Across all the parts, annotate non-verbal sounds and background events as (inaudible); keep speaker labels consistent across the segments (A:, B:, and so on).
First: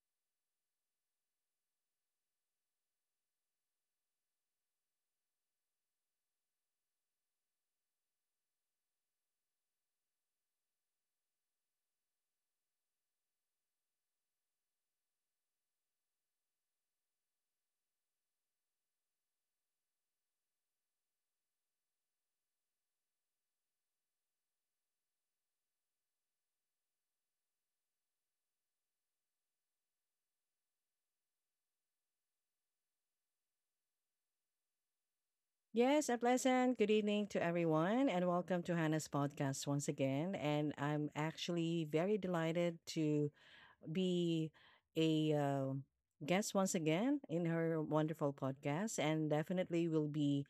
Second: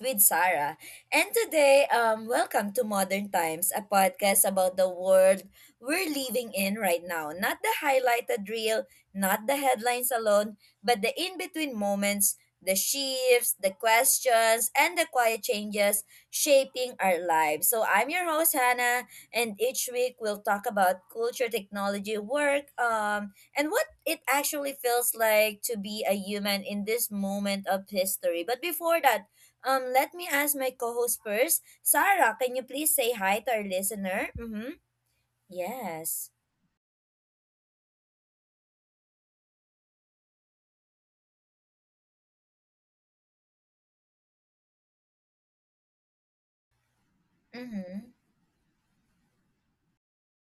A: with Sarah. And today, welcome to Modern Times, a podcast about the world we're living in right now. Not the highlighted reel, not the headlines alone, but the in-between moments, the shifts, the questions, and the quiet changes shaping our lives. So I'm your host Hannah, and each week we'll talk about culture, technology, work, and what it actually feels like to be a human in this moment of history. But before that, let me ask my co-host first. Sarah, can you please say hi to our listener? Mm-hmm.
B: Yes, a
A: Yes.
B: pleasant good evening to everyone, and welcome to Hannah's podcast once again. And I'm actually very delighted to be a guest once again in her
A: Mm-hmm.
B: wonderful podcast, and definitely we'll be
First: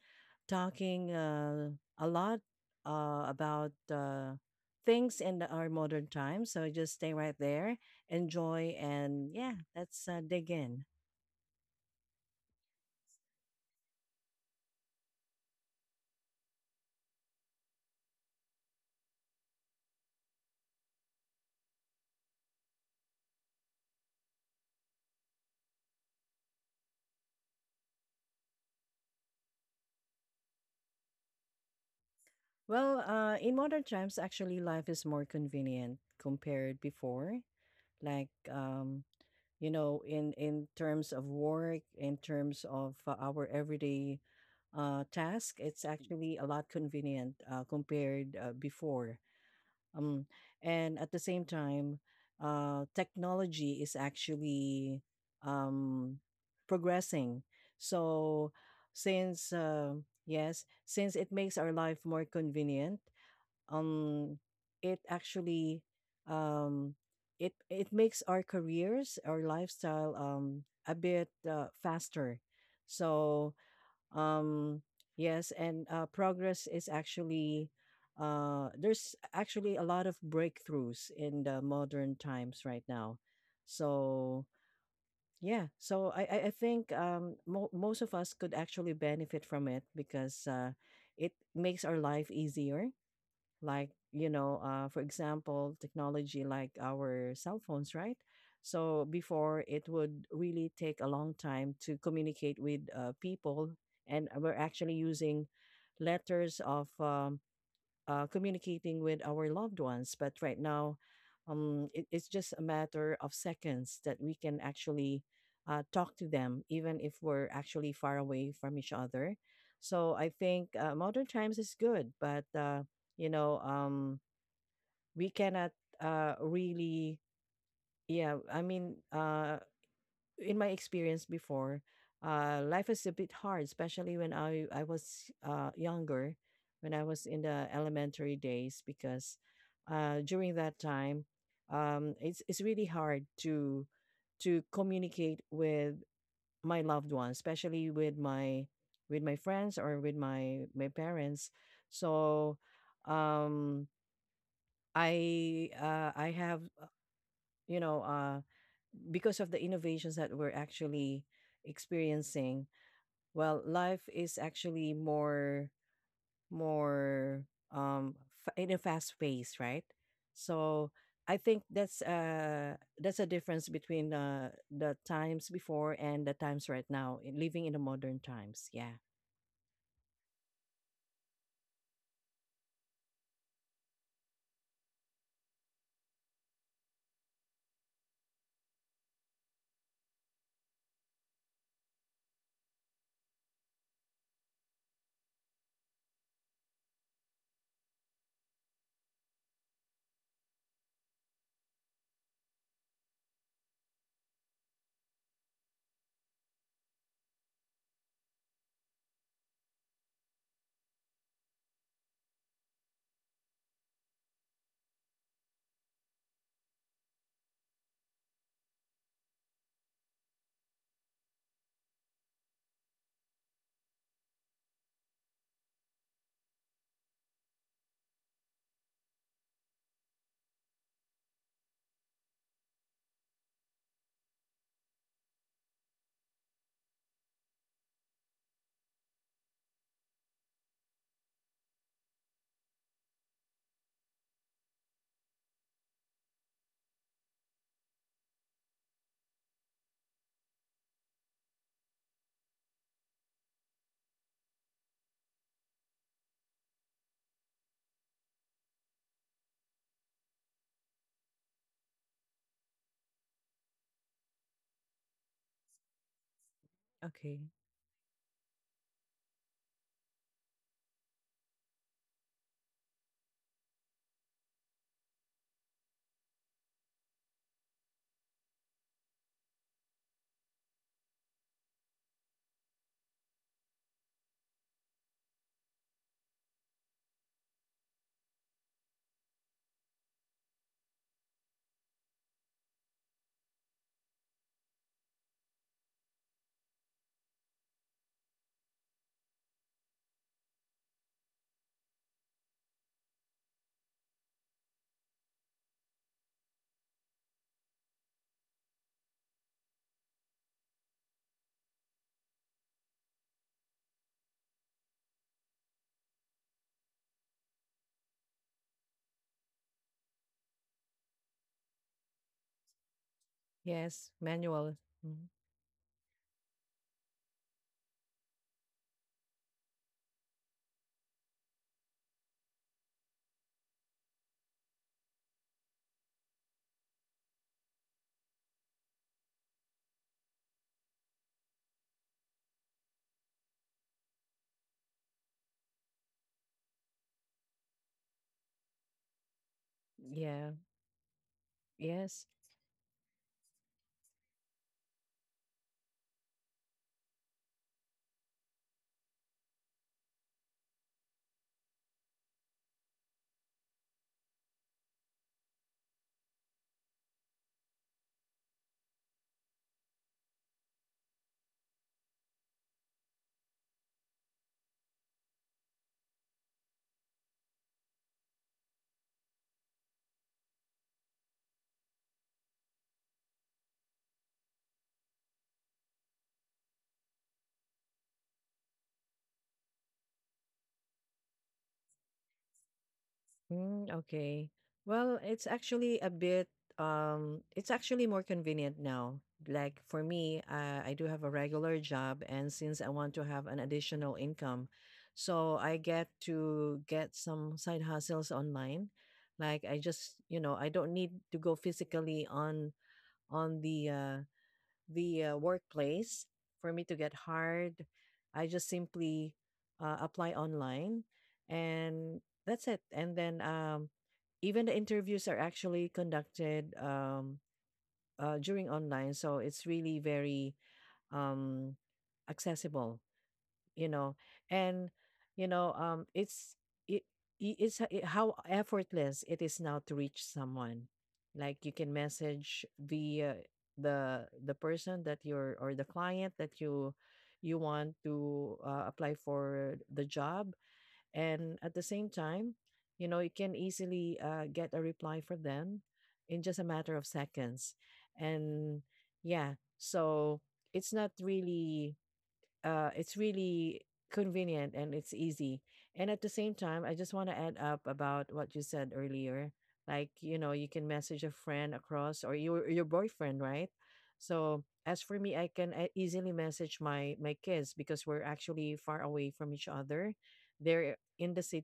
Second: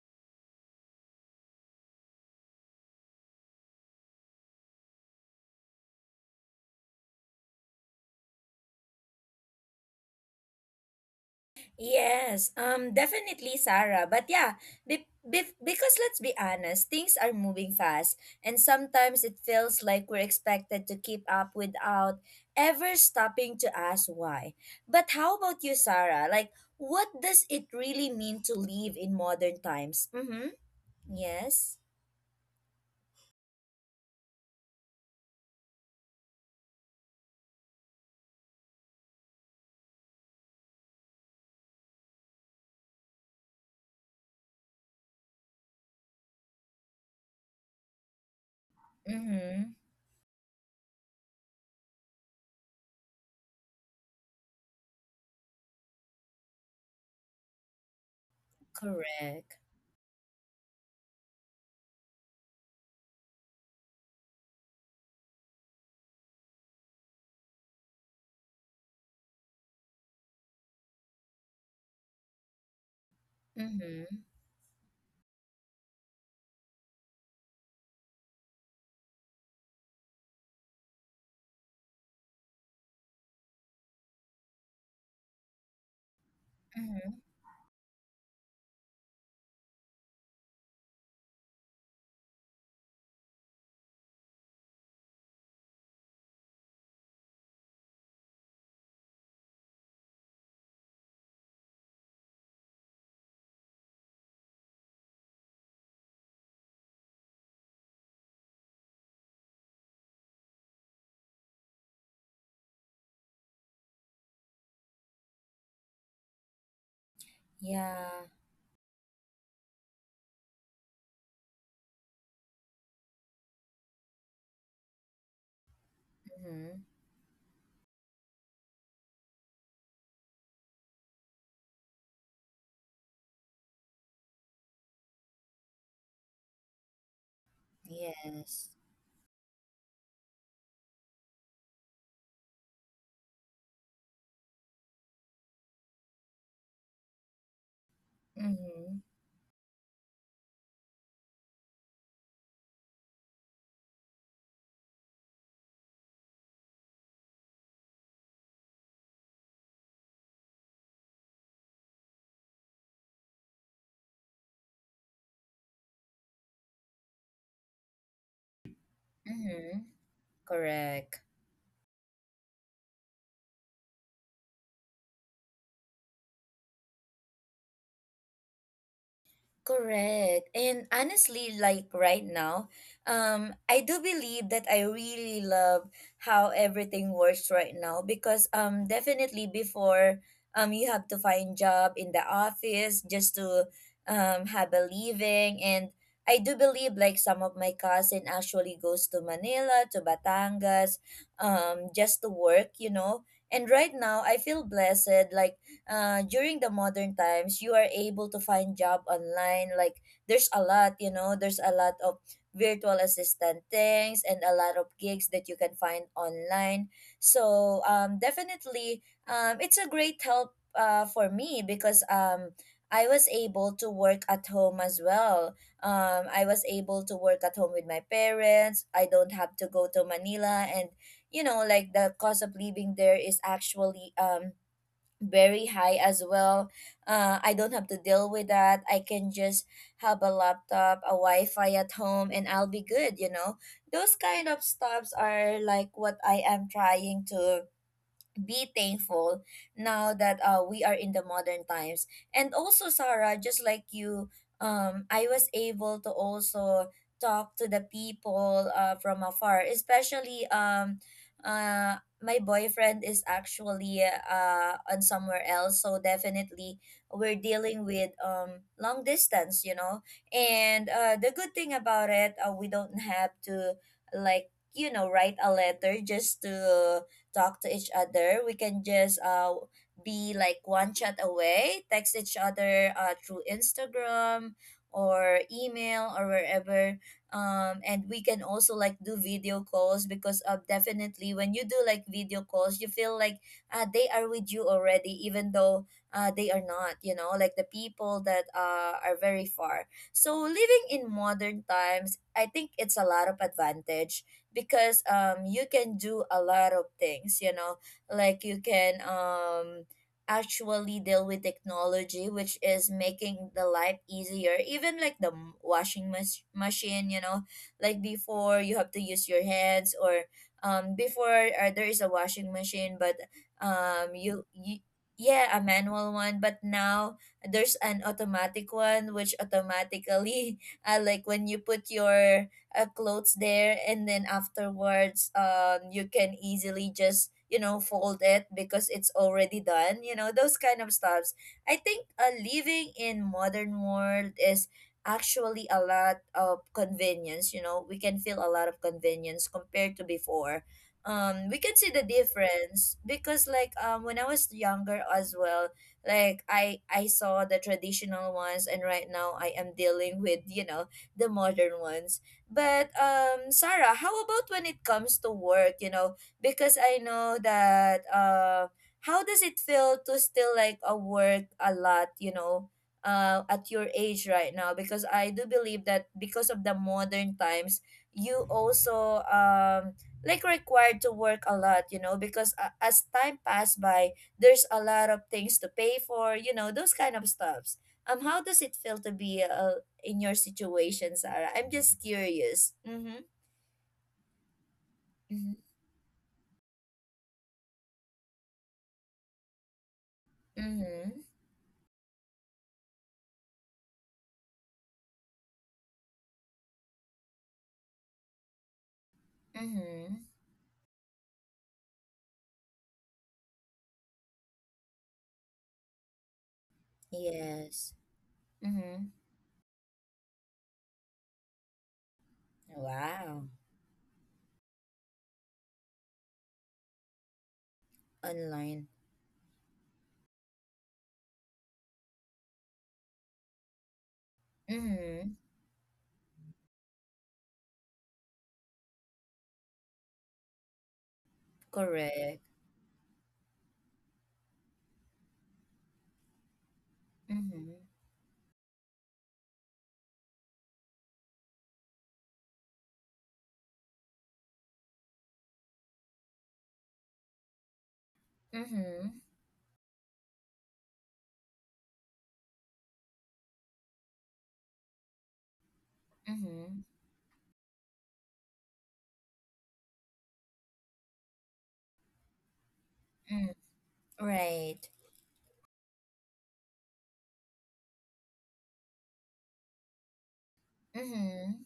B: talking a lot about things in our modern times. So just stay right there, enjoy, and yeah, let's dig in.
A: Yes, definitely, Sarah. But yeah, because let's be honest, things are moving fast, and sometimes it feels like we're expected to keep up without ever stopping to ask why. But how about you, Sarah? Like, what does it really mean to live in modern times? Mm-hmm. Yes.
B: Well, in modern times, actually, life is more convenient compared before. Like, you know, in terms of work, in terms of our everyday task, it's actually a lot convenient compared before.
A: Mm-hmm.
B: Um, and at the same time, technology is actually um, progressing. So, since
A: Correct.
B: uh, yes, since it makes our life more convenient, um it actually, um it makes our careers, our lifestyle a bit faster, so
A: Mm-hmm.
B: um yes. And progress is actually, there's actually a lot of breakthroughs in the modern times right now, so yeah. So I think
A: Mm-hmm.
B: most of us could actually benefit from it, because it makes our life easier. Like, you know, for example, technology like our cell phones, right? So before it would really take a long time to communicate with people, and we're actually using letters of communicating with our loved ones. But right now, it's just a matter of seconds that we can actually talk to them, even if we're actually far
A: Yeah.
B: away from each other. So I think modern times is good, but you know, um, we cannot
A: Mm-hmm.
B: really. Yeah, I mean, in my experience before, life is a bit hard, especially when I was younger, when I was in the elementary
A: Yes.
B: days, because during that time, it's really hard to communicate with my loved ones, especially with my,
A: Mm-hmm.
B: with my friends, or with my parents. So, um, I, I have, you know, because of the innovations that we're actually experiencing, well, life is actually more, more um in a fast pace, right?
A: Mm-hmm.
B: So
A: Correct.
B: I think that's a difference between the times before and the times right now, living in the modern times. Yeah.
A: Correct. And honestly, like right now, I do believe that I really love how everything works right now, because definitely before you have to find job in the office just to have a living. And I do believe like some of my cousin actually goes to Manila, to Batangas, just to work, you know. And right now I feel blessed like during the modern times, you are able to find job online. Like there's a lot, you know, there's a lot of virtual assistant things and a lot of gigs that you can find online. So definitely, it's a great help for me because I was able to work at home as well. I was able to work at home with my parents. I don't have to go to Manila, and you know, like the cost of living there is actually very high as well. I don't have to deal with that. I can just have a laptop, a Wi-Fi at home, and I'll be good. You know, those kind of stops are like what I am trying to be thankful now that we are in the modern times. And also Sarah, just like you, I was able to also talk to the people from afar, especially uh my boyfriend is actually on somewhere else. So definitely
B: Okay.
A: we're dealing with long distance, you know. And the good thing about it, we don't have to, like you know, write a letter just to talk to each other. We can just be like one chat away, text each other through Instagram or email or wherever. And we can also like do video calls, because definitely when you do like video calls, you feel like they are with you already, even though they are not, you know, like the people that are very far. So living in modern times, I think it's a lot of advantage because you can do a lot of things, you know. Like you can actually deal with technology, which is making the life easier, even like the washing machine, you know. Like before you have to use your hands, or before there is a washing machine, but
B: Yes,
A: you,
B: manual.
A: you
B: Mhm.
A: yeah, a manual one. But now there's an automatic one which automatically (laughs) like when you put your clothes there, and then afterwards you can easily just, you know, fold it because it's already done, you know, those kind of stuffs. I think living in modern world is actually a lot of convenience, you know, we can feel a lot of convenience compared to
B: Yeah.
A: before. We can see the
B: Yes.
A: difference because like when I was younger as well, like I saw the traditional ones, and right now I am dealing with, you know, the modern ones. But Sarah, how about when it comes to work, you know? Because I know that how does it feel to still like work a lot, you know, at your age right now? Because I do believe that because of the modern times, you also like required to work a lot, you know, because as time passed by, there's a lot of things to pay for, you know, those kind of stuffs. How does it feel to be a, in your situation, Sarah? I'm just curious. Mm-hmm.
B: Mm, okay. Well, it's
A: Mm-hmm.
B: actually a bit it's actually more convenient now. Like for me, I do have
A: Mm-hmm.
B: a regular job, and since I want to have an additional income, so I get to get some side hustles online. Like, I just,
A: Mm-hmm.
B: you know, I don't need to go physically on the workplace for me to get hired.
A: Yes.
B: I just
A: Mm-hmm.
B: simply apply online, and that's it. And then
A: Wow.
B: even the interviews are actually conducted during
A: Online.
B: online. So it's really very um, accessible, you know. And
A: Mm-hmm.
B: you know, it's it, I- it's h- it, how effortless it is now to reach someone. Like, you can
A: Correct.
B: message the the person that you're, or the client that you
A: Mm-hmm.
B: want to apply for the job. And at the same time, you know, you can easily get a reply from them in just a matter of seconds. And
A: Mm-hmm.
B: yeah, so it's not really, it's really convenient, and it's easy. And at the same
A: Mm-hmm.
B: time, I just want to add up about what you said earlier. Like, you know, you can message a friend across, or your boyfriend,
A: Mm.
B: right? So
A: Right.
B: as for me, I can easily message my kids, because we're actually far away.
A: Mm-hmm.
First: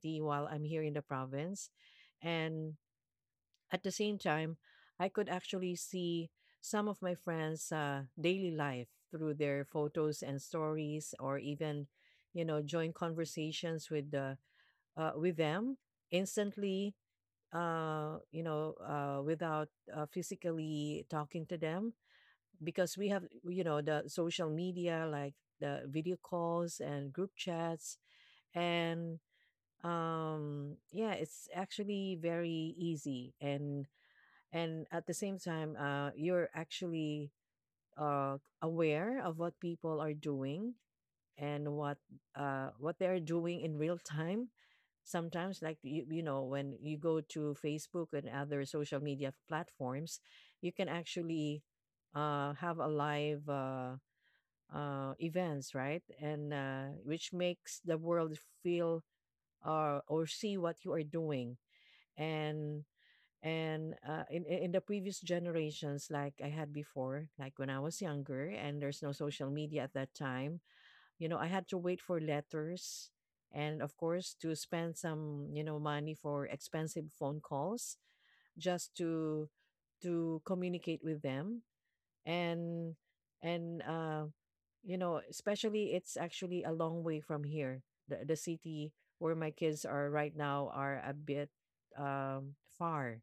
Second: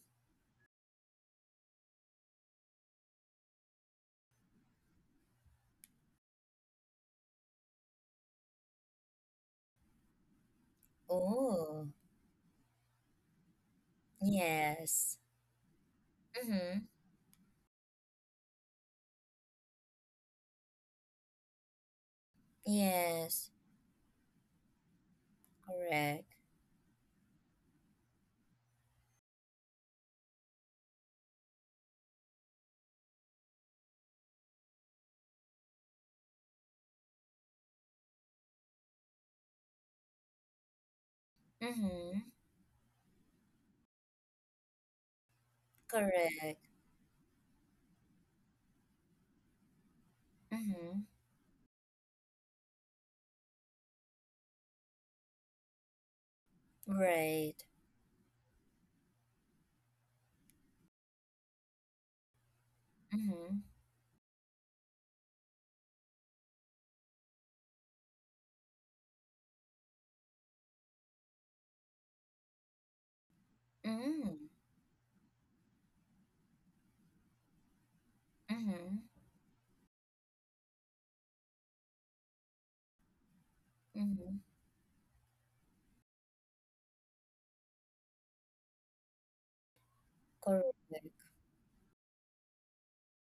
B: At the same time, I could actually see some of my friends' daily life through their photos and stories, or even,
A: Oh.
B: you know, join conversations with the,
A: Yes.
B: with them
A: Mm-hmm.
B: instantly. Without physically talking to them, because we have,
A: Yes.
B: you know, the social media, like the video
A: Correct.
B: calls and group chats and, yeah, it's actually very easy. And at the same time, you're actually aware of what people are doing and
A: Mm-hmm.
B: what they're doing in real time sometimes. Like, you know,
A: Correct.
B: when you go to Facebook and other social media platforms, you can
A: Mm-hmm.
B: actually have a live events, right? And which
A: Right.
B: makes the world feel or see what you are doing. And,
A: Mm-hmm.
B: in the previous generations, like I had before, like when I was younger and there's no social media at that time, you know, I had to wait for letters, and of course
A: Mm-hmm.
B: to spend some, you know, money for expensive phone calls just
A: Mm-hmm.
B: to communicate with them. And, and uh
A: Mm-hmm.
B: you know, especially, it's actually a long way from here. The city where my kids are right now are a
A: Correct.
B: bit far,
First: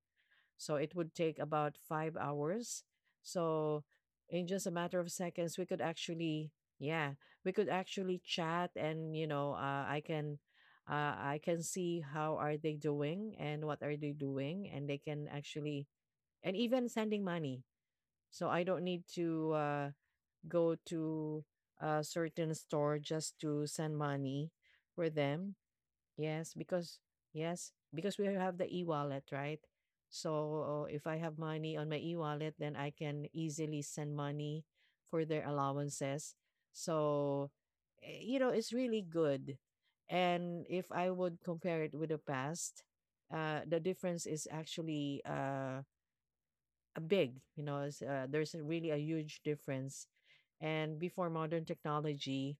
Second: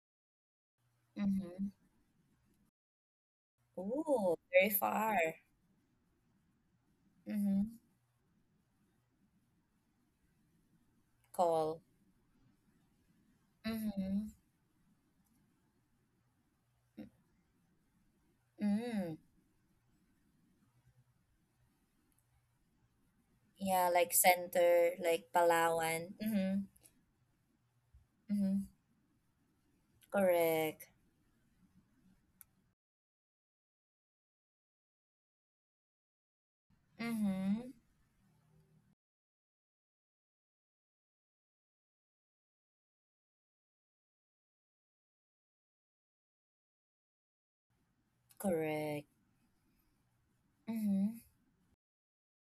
B: so it would take
A: Mm-hmm.
B: about five hours. So
A: Oh,
B: in just
A: very
B: a matter of
A: far.
B: seconds, we could actually, yeah, we could
A: Mm-hmm.
B: actually chat, and, you know, I can
A: Call.
B: see how are they doing and what are they
A: Mm-hmm.
B: doing. And they can actually, and even sending money. So I don't need
A: Mm.
B: to go to a certain store just to
A: Yeah,
B: send
A: like
B: money
A: center,
B: for
A: like
B: them.
A: Palawan.
B: Yes,
A: Mm-hmm.
B: because, yes, because we have the
A: Mm-hmm.
B: e-wallet, right? So
A: Correct.
B: if I have money on my e-wallet, then I can easily send money for their allowances. So,
A: Mm-hmm.
B: eh, you know, it's really good. And if I would compare it with the past, the difference is actually a big. You know, it's, there's a really a
A: Correct.
B: huge difference. And
A: Mm-hmm.
B: before modern technology,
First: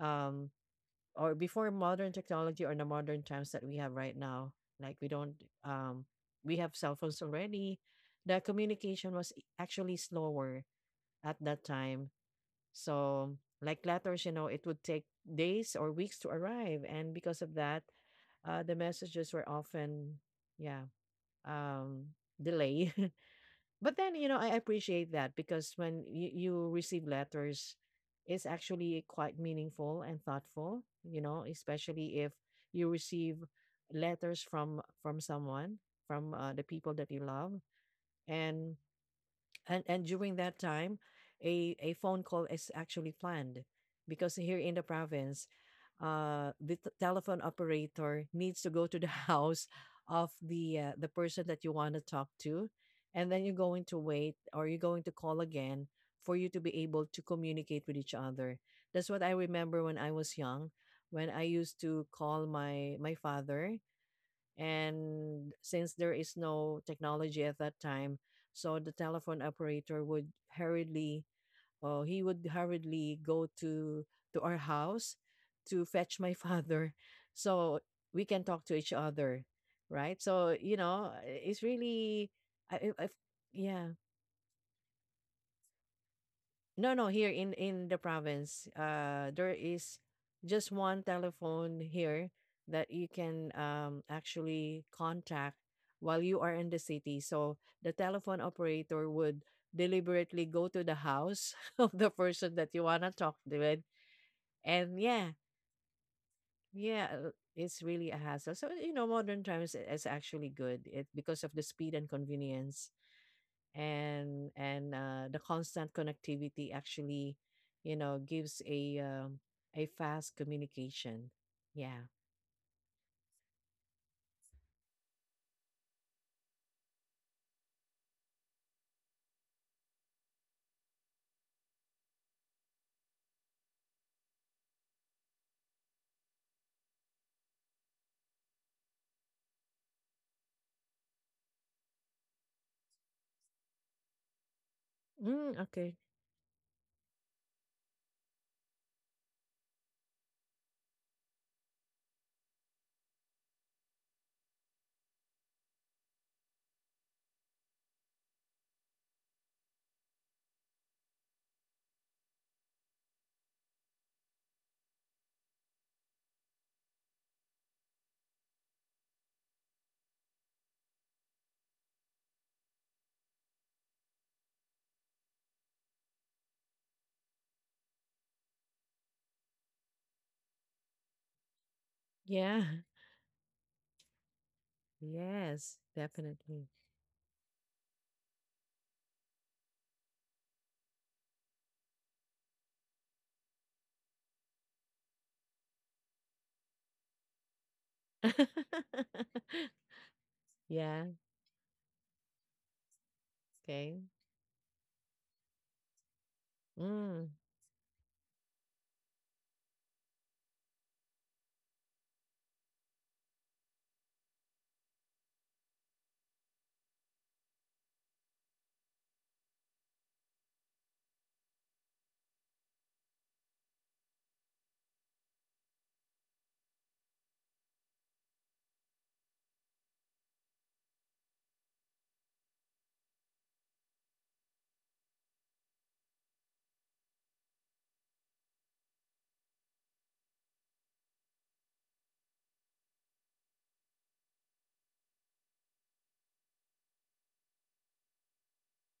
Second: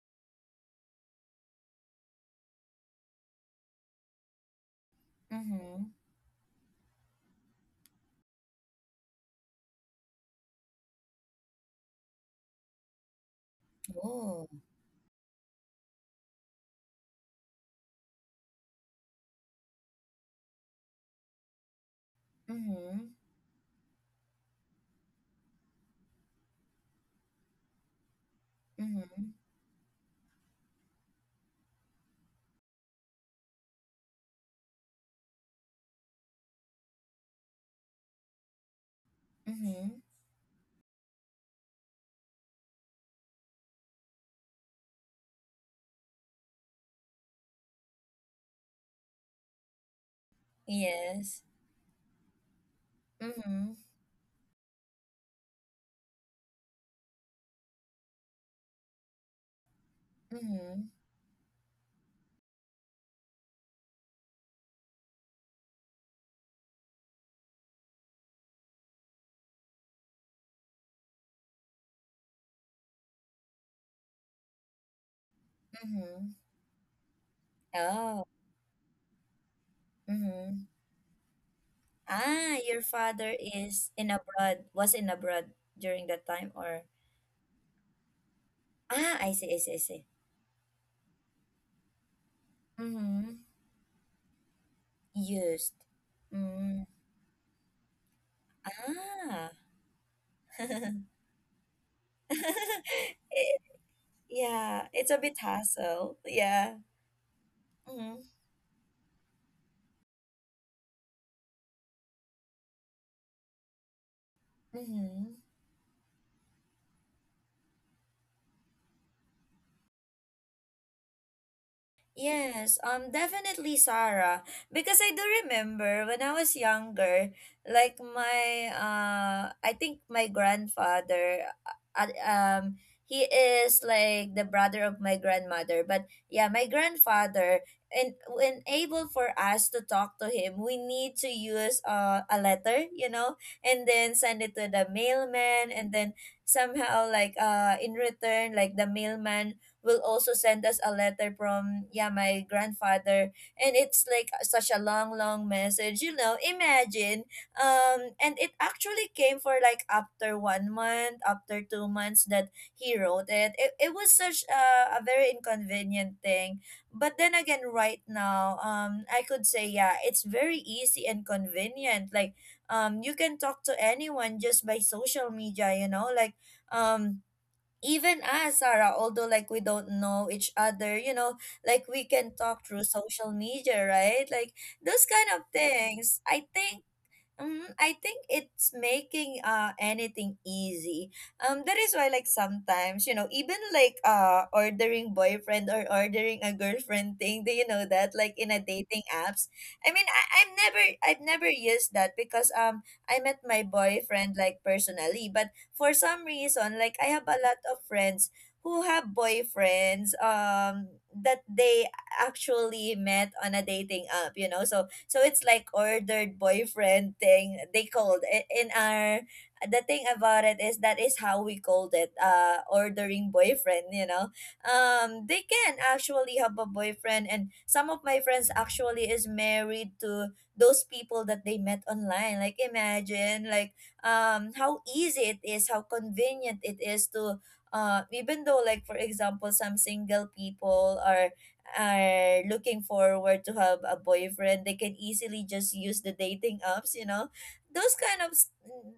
B: um, or before modern technology or the modern times that we have right now, like, we don't,
A: Mm-hmm.
B: um we have cell phones already. The communication was actually slower at that time. So, like letters, you know,
A: Oh.
B: it would take days or weeks to arrive, and because of that, the messages were often, yeah, um delay.
A: Mm-hmm.
B: (laughs) But then, you know, I appreciate that, because when you receive letters, it's actually
A: Mm-hmm.
B: quite meaningful and thoughtful, you know, especially if you receive letters from, someone, from the people that you love. And
A: Mm-hmm.
B: during that time, a phone call is actually planned, because here in the province, the telephone operator needs to go to the (laughs) house of the, the
A: Yes.
B: person that you want to talk to. And then you're
A: Mm-hmm.
B: going to wait, or you're going to call again for you to be able to communicate with each other. That's what I remember when I was young,
A: Mm-hmm.
B: when I used to call my father. And since there is no technology at that time, so the telephone operator would hurriedly, or he would hurriedly go to our house to fetch
A: Mm-hmm.
B: my (laughs) father, so we
A: Oh.
B: can talk to each other, right? So
A: Mm-hmm.
B: you know, it's really,
A: Ah, your
B: I, I,
A: father is
B: yeah.
A: in abroad, was in abroad during that time, or…
B: No, no, here in the province,
A: Ah, I
B: there
A: see, I see, I
B: is
A: see.
B: just one telephone here that you
A: Mm-hmm.
B: can actually contact
A: Used.
B: while you are in the
A: Mm,
B: city. So the telephone operator would
A: ah.
B: deliberately go to the
A: (laughs)
B: house (laughs) of the person that you wanna talk to
A: It,
B: with,
A: yeah,
B: and
A: it's a
B: yeah,
A: bit hassle. Yeah.
B: yeah, it's really a
A: Mm-hmm.
B: hassle. So you know, modern times is actually good, because of the speed and convenience. And
A: Mm-hmm.
B: the constant connectivity actually, you know, gives a fast communication. Yeah.
A: Yes, definitely Sarah. Because I do remember when I was younger, like my I think my grandfather, uh, uh, um, he is like the brother of my grandmother. But yeah, my grandfather, and when able for us to talk to him, we need to use a letter, you know, and then send it to the
B: Mm,
A: mailman, and
B: okay.
A: then somehow like in return, like the mailman will also send us a letter from, yeah, my grandfather. And it's like such a long, long message, you know, imagine. And it actually came for like after 1 month, after 2 months that he wrote it. It was such a very inconvenient thing. But then again, right now, I could say, yeah, it's very easy and convenient. Like you can talk to anyone just by social media, you know, like um even us, Sarah, although like we don't know each other, you know, like we can
B: Yeah.
A: talk through social media, right? Like
B: (laughs)
A: those kind of
B: Yes,
A: things.
B: definitely.
A: I think it's making anything easy. That is why like sometimes, you know, even like ordering boyfriend or ordering a girlfriend thing. Do you know that, like, in a dating
B: (laughs)
A: apps? I mean,
B: Yeah.
A: I've never used that because I met my
B: Okay.
A: boyfriend like personally. But for some reason, like I have
B: Mm.
A: a lot of friends who have boyfriends that they actually met on a dating app. You know, so so it's like ordered boyfriend thing they called it in our… the thing about it is that is how we called it, ordering boyfriend, you know. They can actually have a boyfriend, and some of my friends actually is married to those people that they met online. Like, imagine, like how easy it is, how convenient it is to even though, like, for example, some single people are looking forward to have a boyfriend, they can easily just use the dating apps, you know, those kind of s-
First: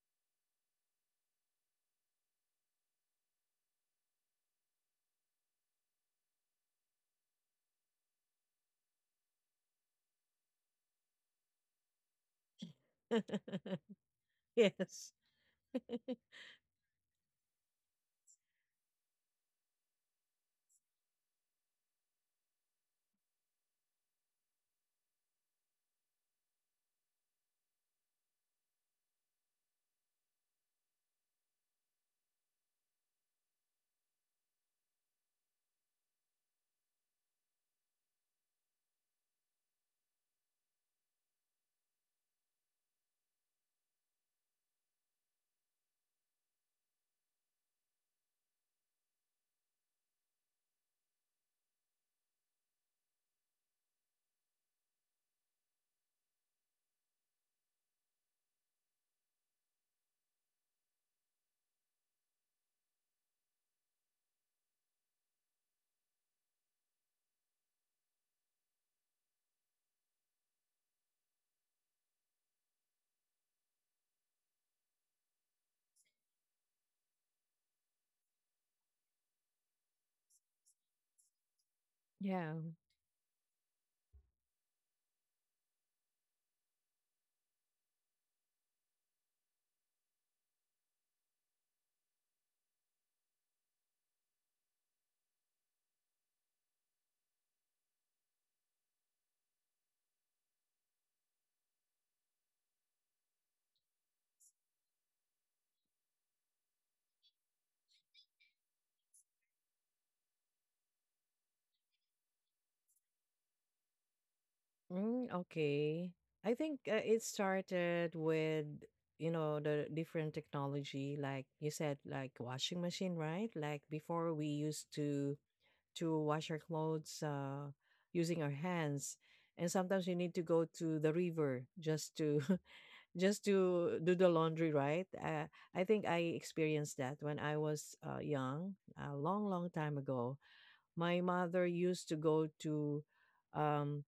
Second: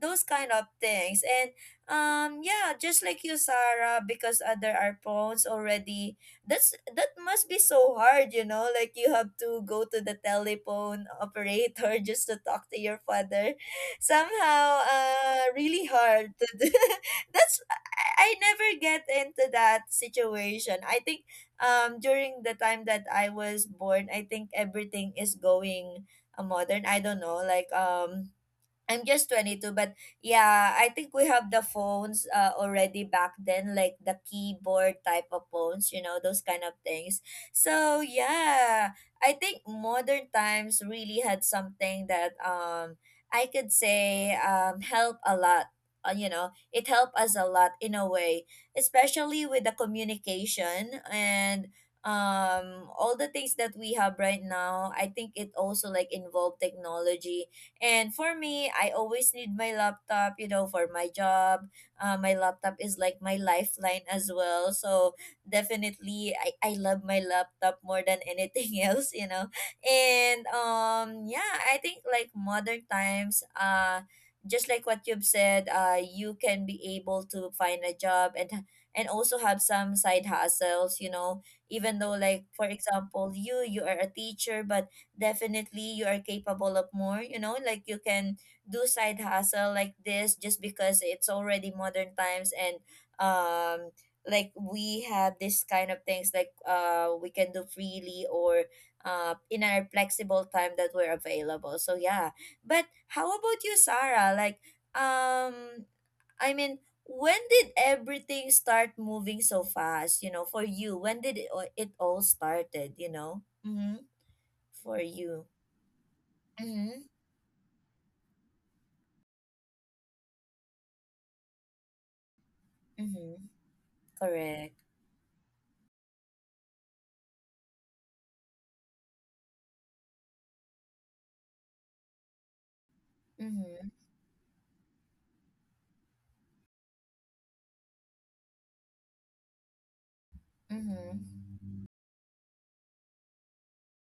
A: those kind of things. And yeah, just like you, Sarah, because other are phones already. That's… that must be so hard, you know, like you have to go to the telephone operator (laughs) just to talk to your father.
B: (laughs)
A: Somehow
B: Yes.
A: really hard to do. (laughs) That's… I never get into that situation. I think during the time that I was born, I think everything is going modern. I don't know, like I'm just 22, but yeah, I think we have the phones already back then, like the keyboard type of phones, you know, those kind of things. So yeah, I think modern times really had something that I could say help a lot. You know, it helped us a lot in a way, especially with the communication and all the things that we have right now. I think it also like involved technology, and for me, I always need my laptop, you know, for my job. My laptop is like my lifeline as well. So definitely, I love my laptop more than anything (laughs) else, you know. And yeah, I think like modern times, just like what you've said, you can be able to find a job and also have some side hustles, even though like
B: Yeah.
A: for example you are a teacher but definitely you are capable of more, you know, like you can do side hustle like this just because it's already modern times and um, like we have this kind of things like we can do freely or in our flexible time that we're available, so yeah. But how about you, Sarah, um i mean when did everything start moving so fast, you know, for you? When did it all started, you know? Mm-hmm. For
B: Mm,
A: you.
B: okay. I think
A: Mm-hmm.
B: it started with, you know, the different technology like you said, like washing machine,
A: Mm-hmm.
B: right? Like before, we
A: Correct.
B: used to wash our clothes using our hands, and sometimes we need to go to the river just to (laughs) just
A: Mm-hmm.
B: to do the laundry, right? I think I experienced that when I was young, a long long time ago. My
A: Mm-hmm.
B: mother used to go to um,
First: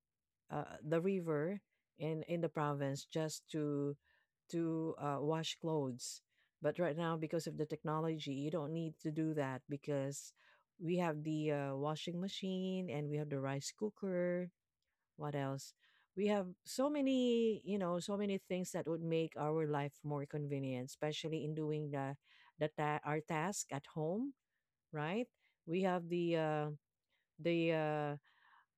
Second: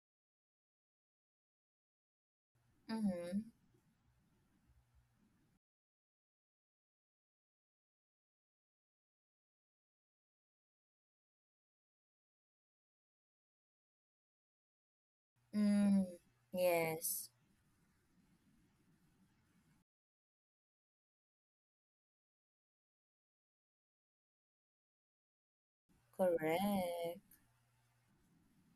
B: the river in the province just
A: Mm.
B: to wash clothes. But right now, because of the technology, you don't need to do that, because we have the washing machine and we have the rice cooker. What else?
A: Mm-hmm. Mm.
B: We have so
A: Yes.
B: many, you know, so many things that would make our life more convenient, especially in doing the, our task at home, right? We have the
A: Correct.
B: the uh,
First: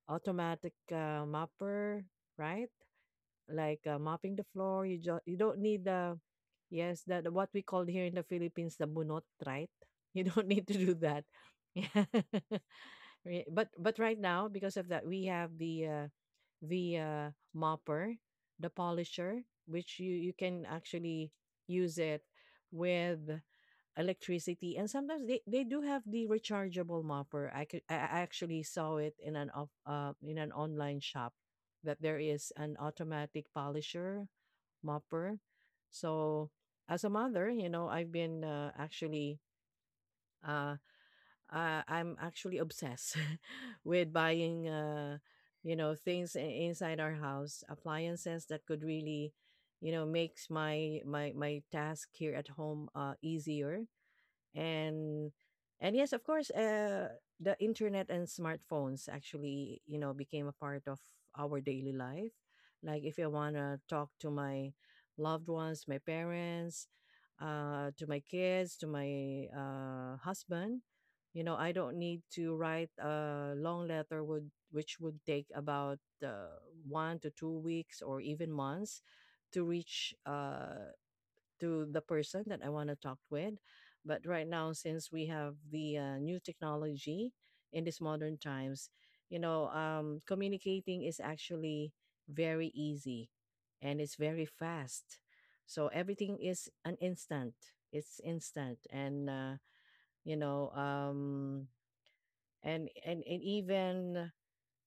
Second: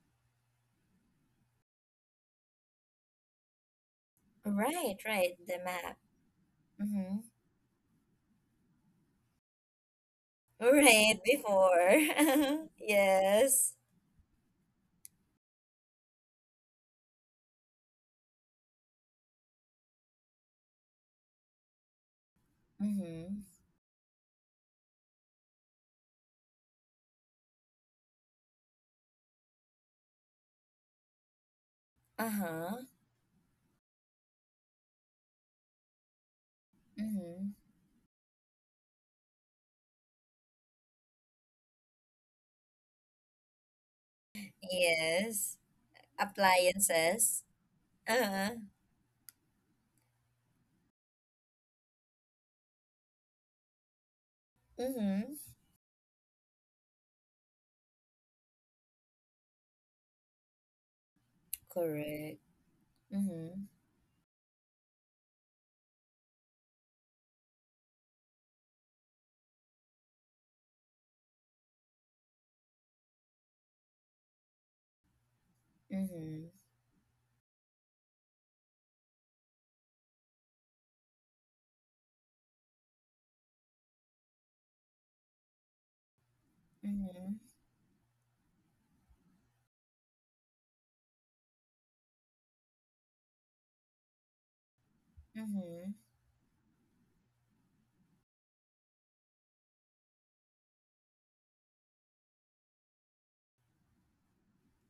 B: automatic mapper, right? Like, mopping the floor.
A: Right,
B: You just,
A: right.
B: you
A: The
B: don't need
A: map.
B: the, yes,
A: Mm-hmm.
B: that what we call here in the Philippines the bunot, right? (laughs) You don't need to do
A: Right
B: that. (laughs)
A: before.
B: Yeah.
A: (laughs)
B: Re- but
A: yes.
B: but right now because of that we have the mopper, the polisher, which you can actually use it with
A: Mm-hmm.
B: electricity, and sometimes they do have the rechargeable mopper. I could I actually saw it in an off in an online shop that there is an
A: Uh-huh.
B: automatic polisher mopper. So as a
A: Mm-hmm.
B: mother, I've been actually uh, I'm actually obsessed (laughs) with buying
A: Yes.
B: things inside our
A: Appliances.
B: house, appliances
A: Uh-huh.
B: that could really makes my my task here at home easier. and
A: Mm-hmm.
B: and yes, of course, the internet and smartphones actually, you know, became a part of our daily life.
A: Correct.
B: Like if I want
A: Mm-hmm.
B: to talk to my loved ones, my parents, to my kids, to my husband, you know, I don't need to write a long letter would which would take about
A: Mm-hmm.
B: uh, 1 to 2 weeks or even months to reach to the person that I want to talk with. But right now, since we have the new technology
A: Mm-hmm.
B: in these modern times, you know, communicating is actually very easy and it's very fast. So
A: Mm-hmm.
B: everything is an instant. It's instant, and you know, um, and even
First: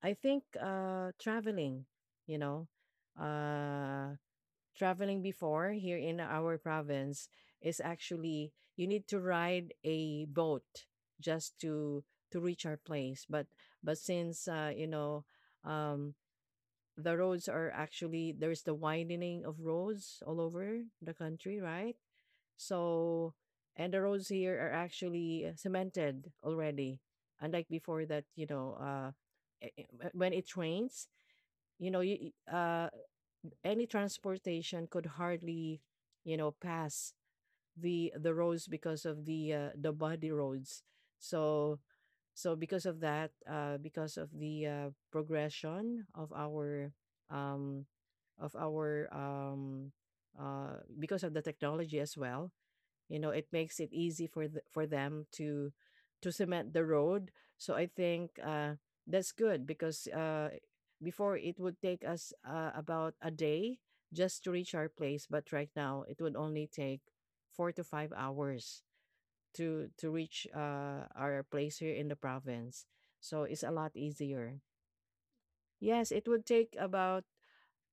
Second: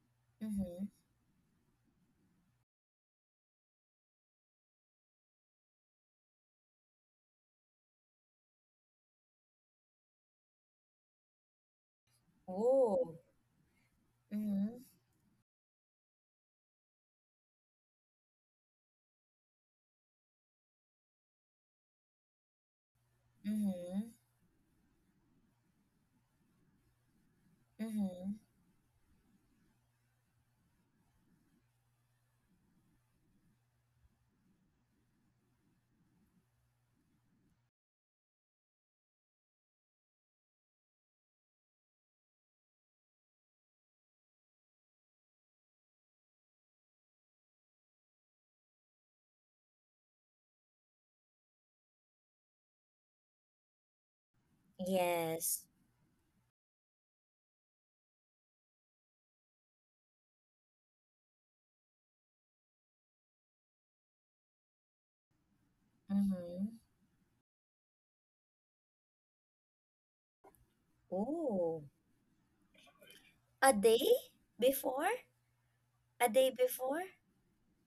B: I think
A: Mm-hmm.
B: traveling, you know, uh traveling before here in our province, is actually you need to ride a boat just to reach our
A: Oh.
B: place. But since
A: Mm-hmm.
B: you know, um the roads are actually, there's the widening of roads all over the country, right? So and the
A: Mm-hmm.
B: roads here are actually cemented already, unlike before that,
A: Mm-hmm.
B: you know, when it rains, you know, any transportation could hardly, you know, pass the roads because of the body roads. So because of that, because of the progression of our um, of our um, because of the technology as well, you know, it makes it easy for for them
A: Yes.
B: to cement the road. So I think that's good, because before, it would take us about a day just to reach our place, but right now it would only
A: Mm-hmm.
B: take 4 to 5 hours to reach our place
A: Ooh.
B: here in the province. So it's a
A: A
B: lot
A: day
B: easier.
A: before?
B: Yes,
A: A
B: it would
A: day
B: take
A: before?
B: about,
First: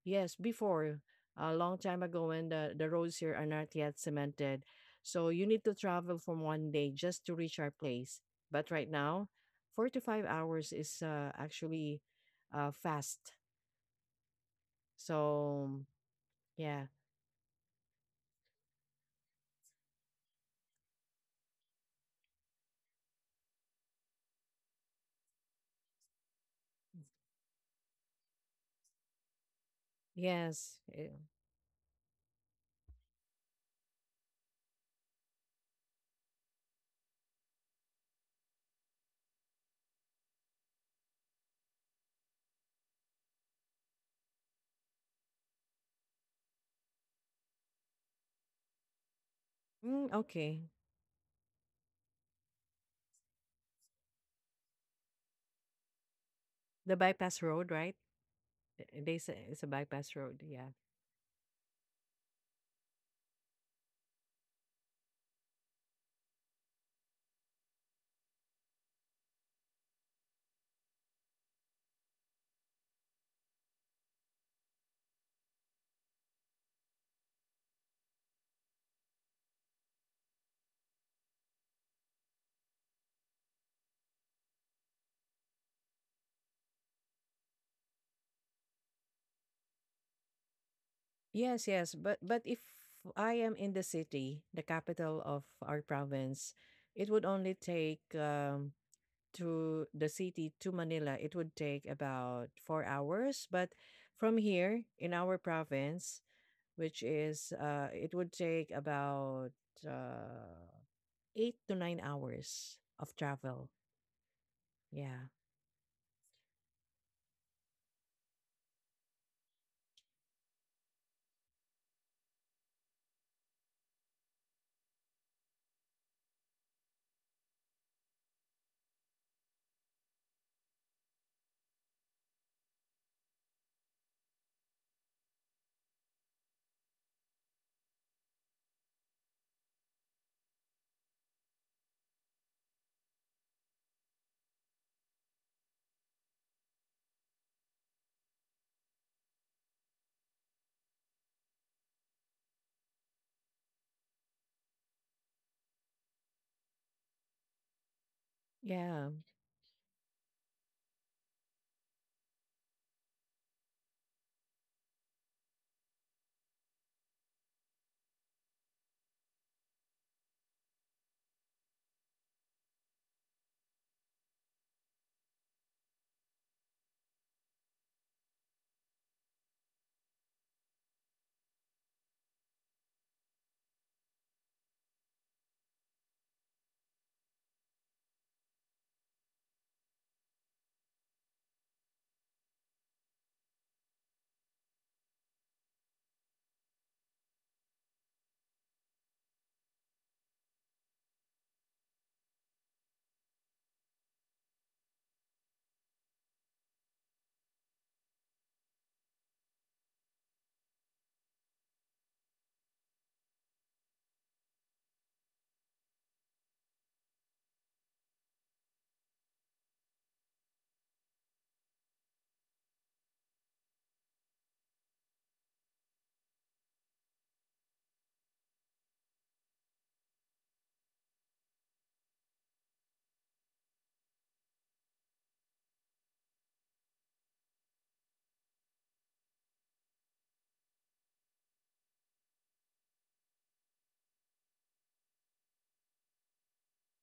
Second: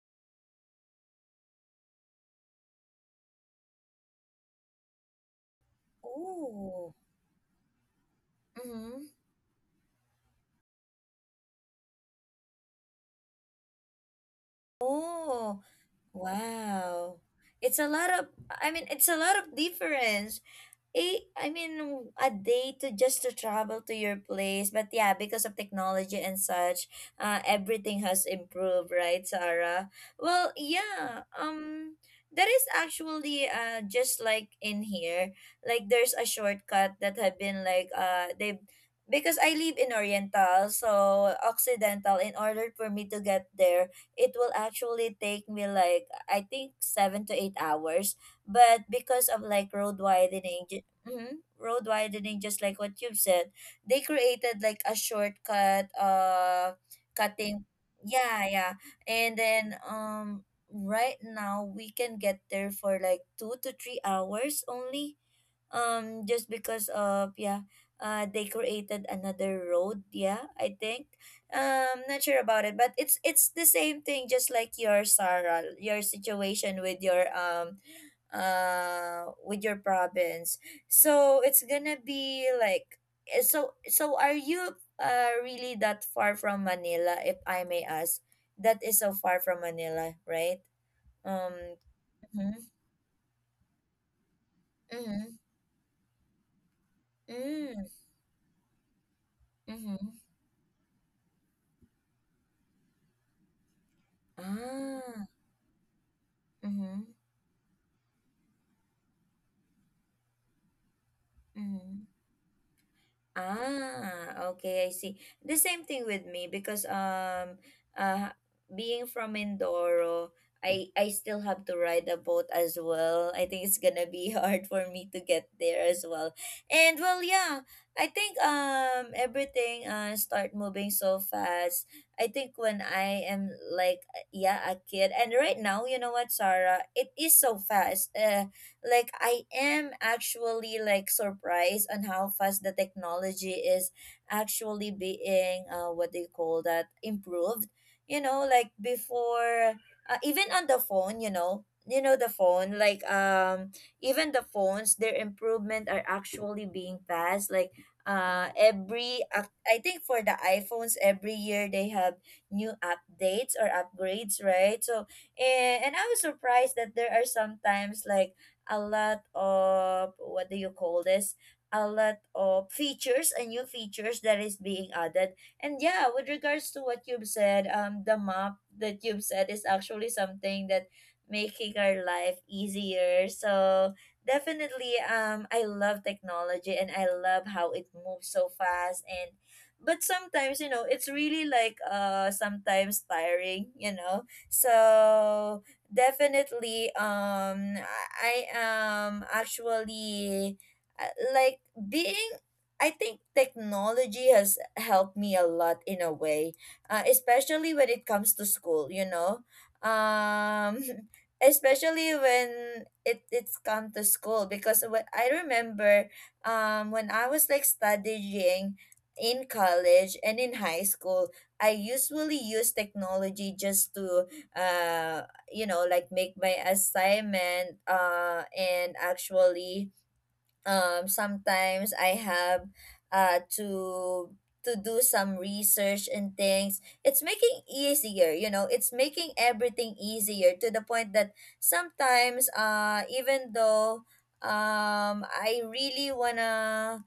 B: yes, before, a long time ago when the roads here are not yet cemented. So you need to travel from one day
A: Ooh.
B: just to reach our place. But right
A: Mm-hmm.
B: now, 4 to 5 hours is actually fast.
A: Oh,
B: So yeah.
A: wow. It's a lot of, I mean, it's a lot of difference. I mean, a day to just to travel to your place. But yeah, because of technology and such, everything has improved, right, Sarah? Well,
B: Yes.
A: yeah. That is actually just like in here, like there's a shortcut that have been like they, because I live in Oriental, so Occidental. In order for me to get there, it will actually take me like I think 7 to 8 hours, but because of like road
B: Mm, okay.
A: widening, road widening, just like what you've said, they created like a shortcut,
B: The bypass
A: cutting.
B: road, right?
A: Yeah, yeah.
B: Eh, they
A: and
B: say it's a
A: then
B: bypass road.
A: um
B: Yeah.
A: right now we can get there for like 2 to 3 hours only, just because of, yeah, they created another road. Yeah, I think, not sure about it, but it's the same thing just like your, Sarah, your situation with your province. So it's gonna be like, so are you really that far from Manila, if I may ask? That is so far from Manila, right? um
B: Yes, yes, but if
A: mm-hmm,
B: I am in the city, the capital
A: mm-hmm,
B: of our province, it would only
A: mm-hmm.
B: take to the
A: Mm-hmm.
B: city, to Manila, it would take about 4 hours. But from here in
A: Ah.
B: our province, which
A: Mm-hmm.
B: is it would take about uh, eight to nine
A: Mm-hmm.
B: hours of travel.
A: Ah, okay, I see.
B: Yeah,
A: The same thing with me, because uh being from Mindoro, I still have to ride a boat as well. I think it's gonna be (laughs) hard for me to get there as well. And well, yeah, I think everything start moving so fast. I think when I am like yeah, a kid and right now, you know what, Sarah, it is so fast. Like I am actually like surprised on how fast the technology is actually being, what they call that, improved. You know, like before, even on the phone, you know, you know the phone like, even the phones, their improvement are actually being fast, like
B: yeah.
A: I think for the iPhones every year they have new updates or upgrades, right? So and I was surprised that there are sometimes like a lot of, what do you call this, a lot of features and new features that is being added. And yeah, with regards to what you've said, the map that you've said is actually something that making our life easier. So definitely, I love technology and I love how it moves so fast, and but sometimes, you know, it's really like, sometimes tiring, you know. So definitely, I am actually like being I think technology has helped me a lot in a way, especially when it comes to school, you know. um (laughs) especially when it it's come to school, because what I remember, when I was like studying in college and in high school, I usually use technology just to uh you know, like make my assignment, and actually, sometimes I have uh to to do some research and things. It's making easier, you know, it's making everything easier to the point that sometimes, even though, I really wanna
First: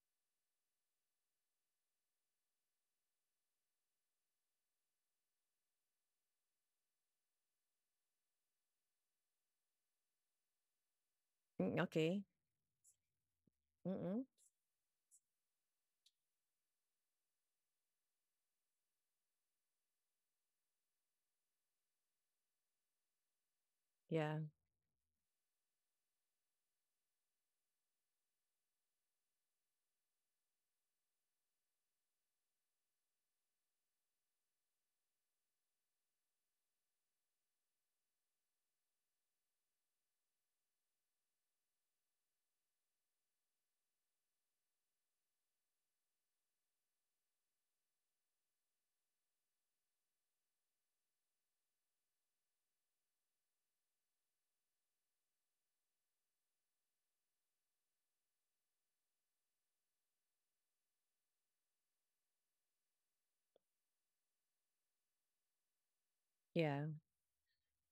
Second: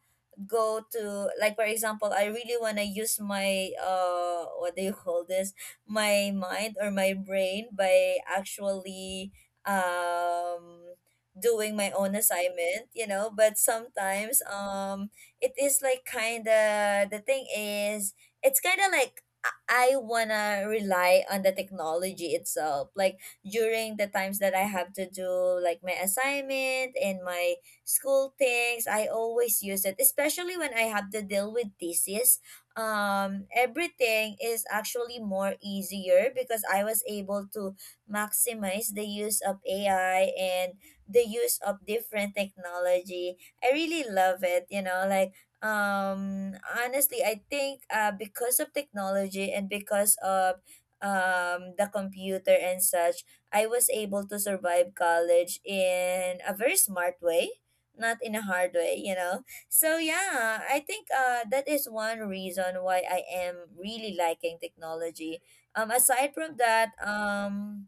A: go to, like for example, I really want to use my, what do you call this, my mind or my brain by actually um doing
B: Mm,
A: my own
B: okay.
A: assignment, you know. But
B: Mm-mm.
A: sometimes it is like kind of, the thing is it's kind of like I wanna rely on the technology itself. Like during the
B: Yeah,
A: times that I have to do like my assignment and my school things, I always use it, especially when I have to deal with thesis. Everything is actually more easier because I was able to maximize the use of AI and the use of different technology. I really love it, you know, like honestly I think because of technology and because of the computer and such, I was able to survive college in a very smart way, not in a hard way, you know. So yeah, I think that is one reason why I am really liking technology. um aside from
B: yeah,
A: that um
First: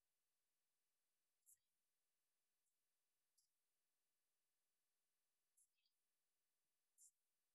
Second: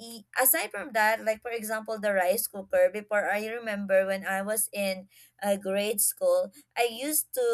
A: aside from that, like for example, the rice cooker before, I remember when I was in grade school, I used to,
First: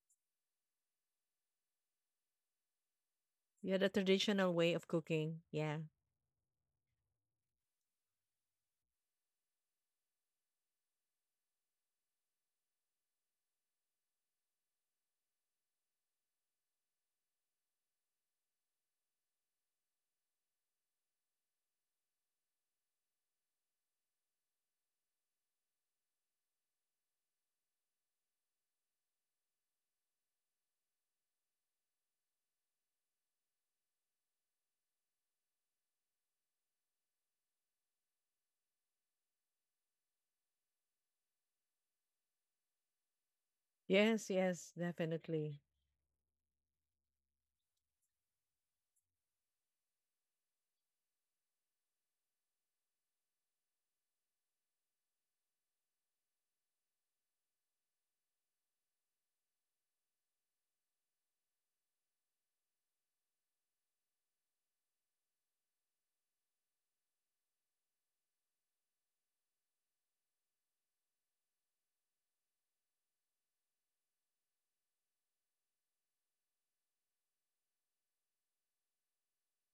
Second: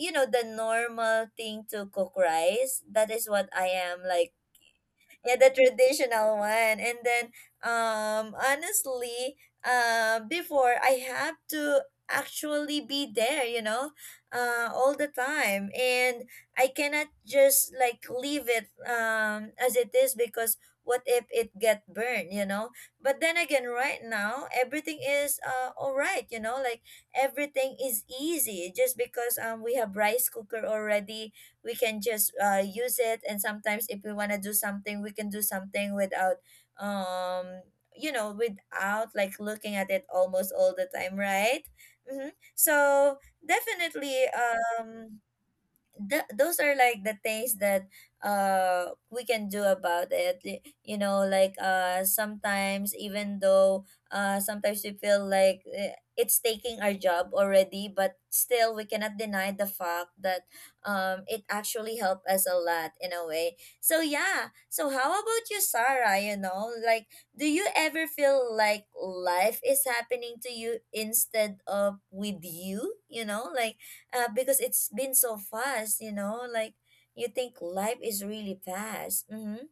A: you know, the normal thing to cook rice, that is what I
B: yeah. The
A: am like.
B: traditional way of
A: Yeah,
B: cooking.
A: the
B: Yeah.
A: traditional one. And then honestly, before I have to actually be there, you know, all the time. And I cannot just like leave it as it is, because what if it get burned, you know? But then again, right now everything is all right, you know, like everything is easy just because we have rice cooker already, we can just use it, and sometimes if we want to do something, we can do something without um you know, without like looking at it almost all the time, right? Mm-hmm. So definitely,
B: Yes, yes, definitely.
A: those are like the things that we can do about it. You know, like sometimes even though, sometimes we feel like, it's taking our job already, but still we cannot deny the fact that it actually helped us a lot in a way. So yeah, so how about you, Sarah, you know, like do you ever feel like life is happening to you instead of with you, you know, like because it's been so fast, you know, like you think life is really fast. Mm-hmm.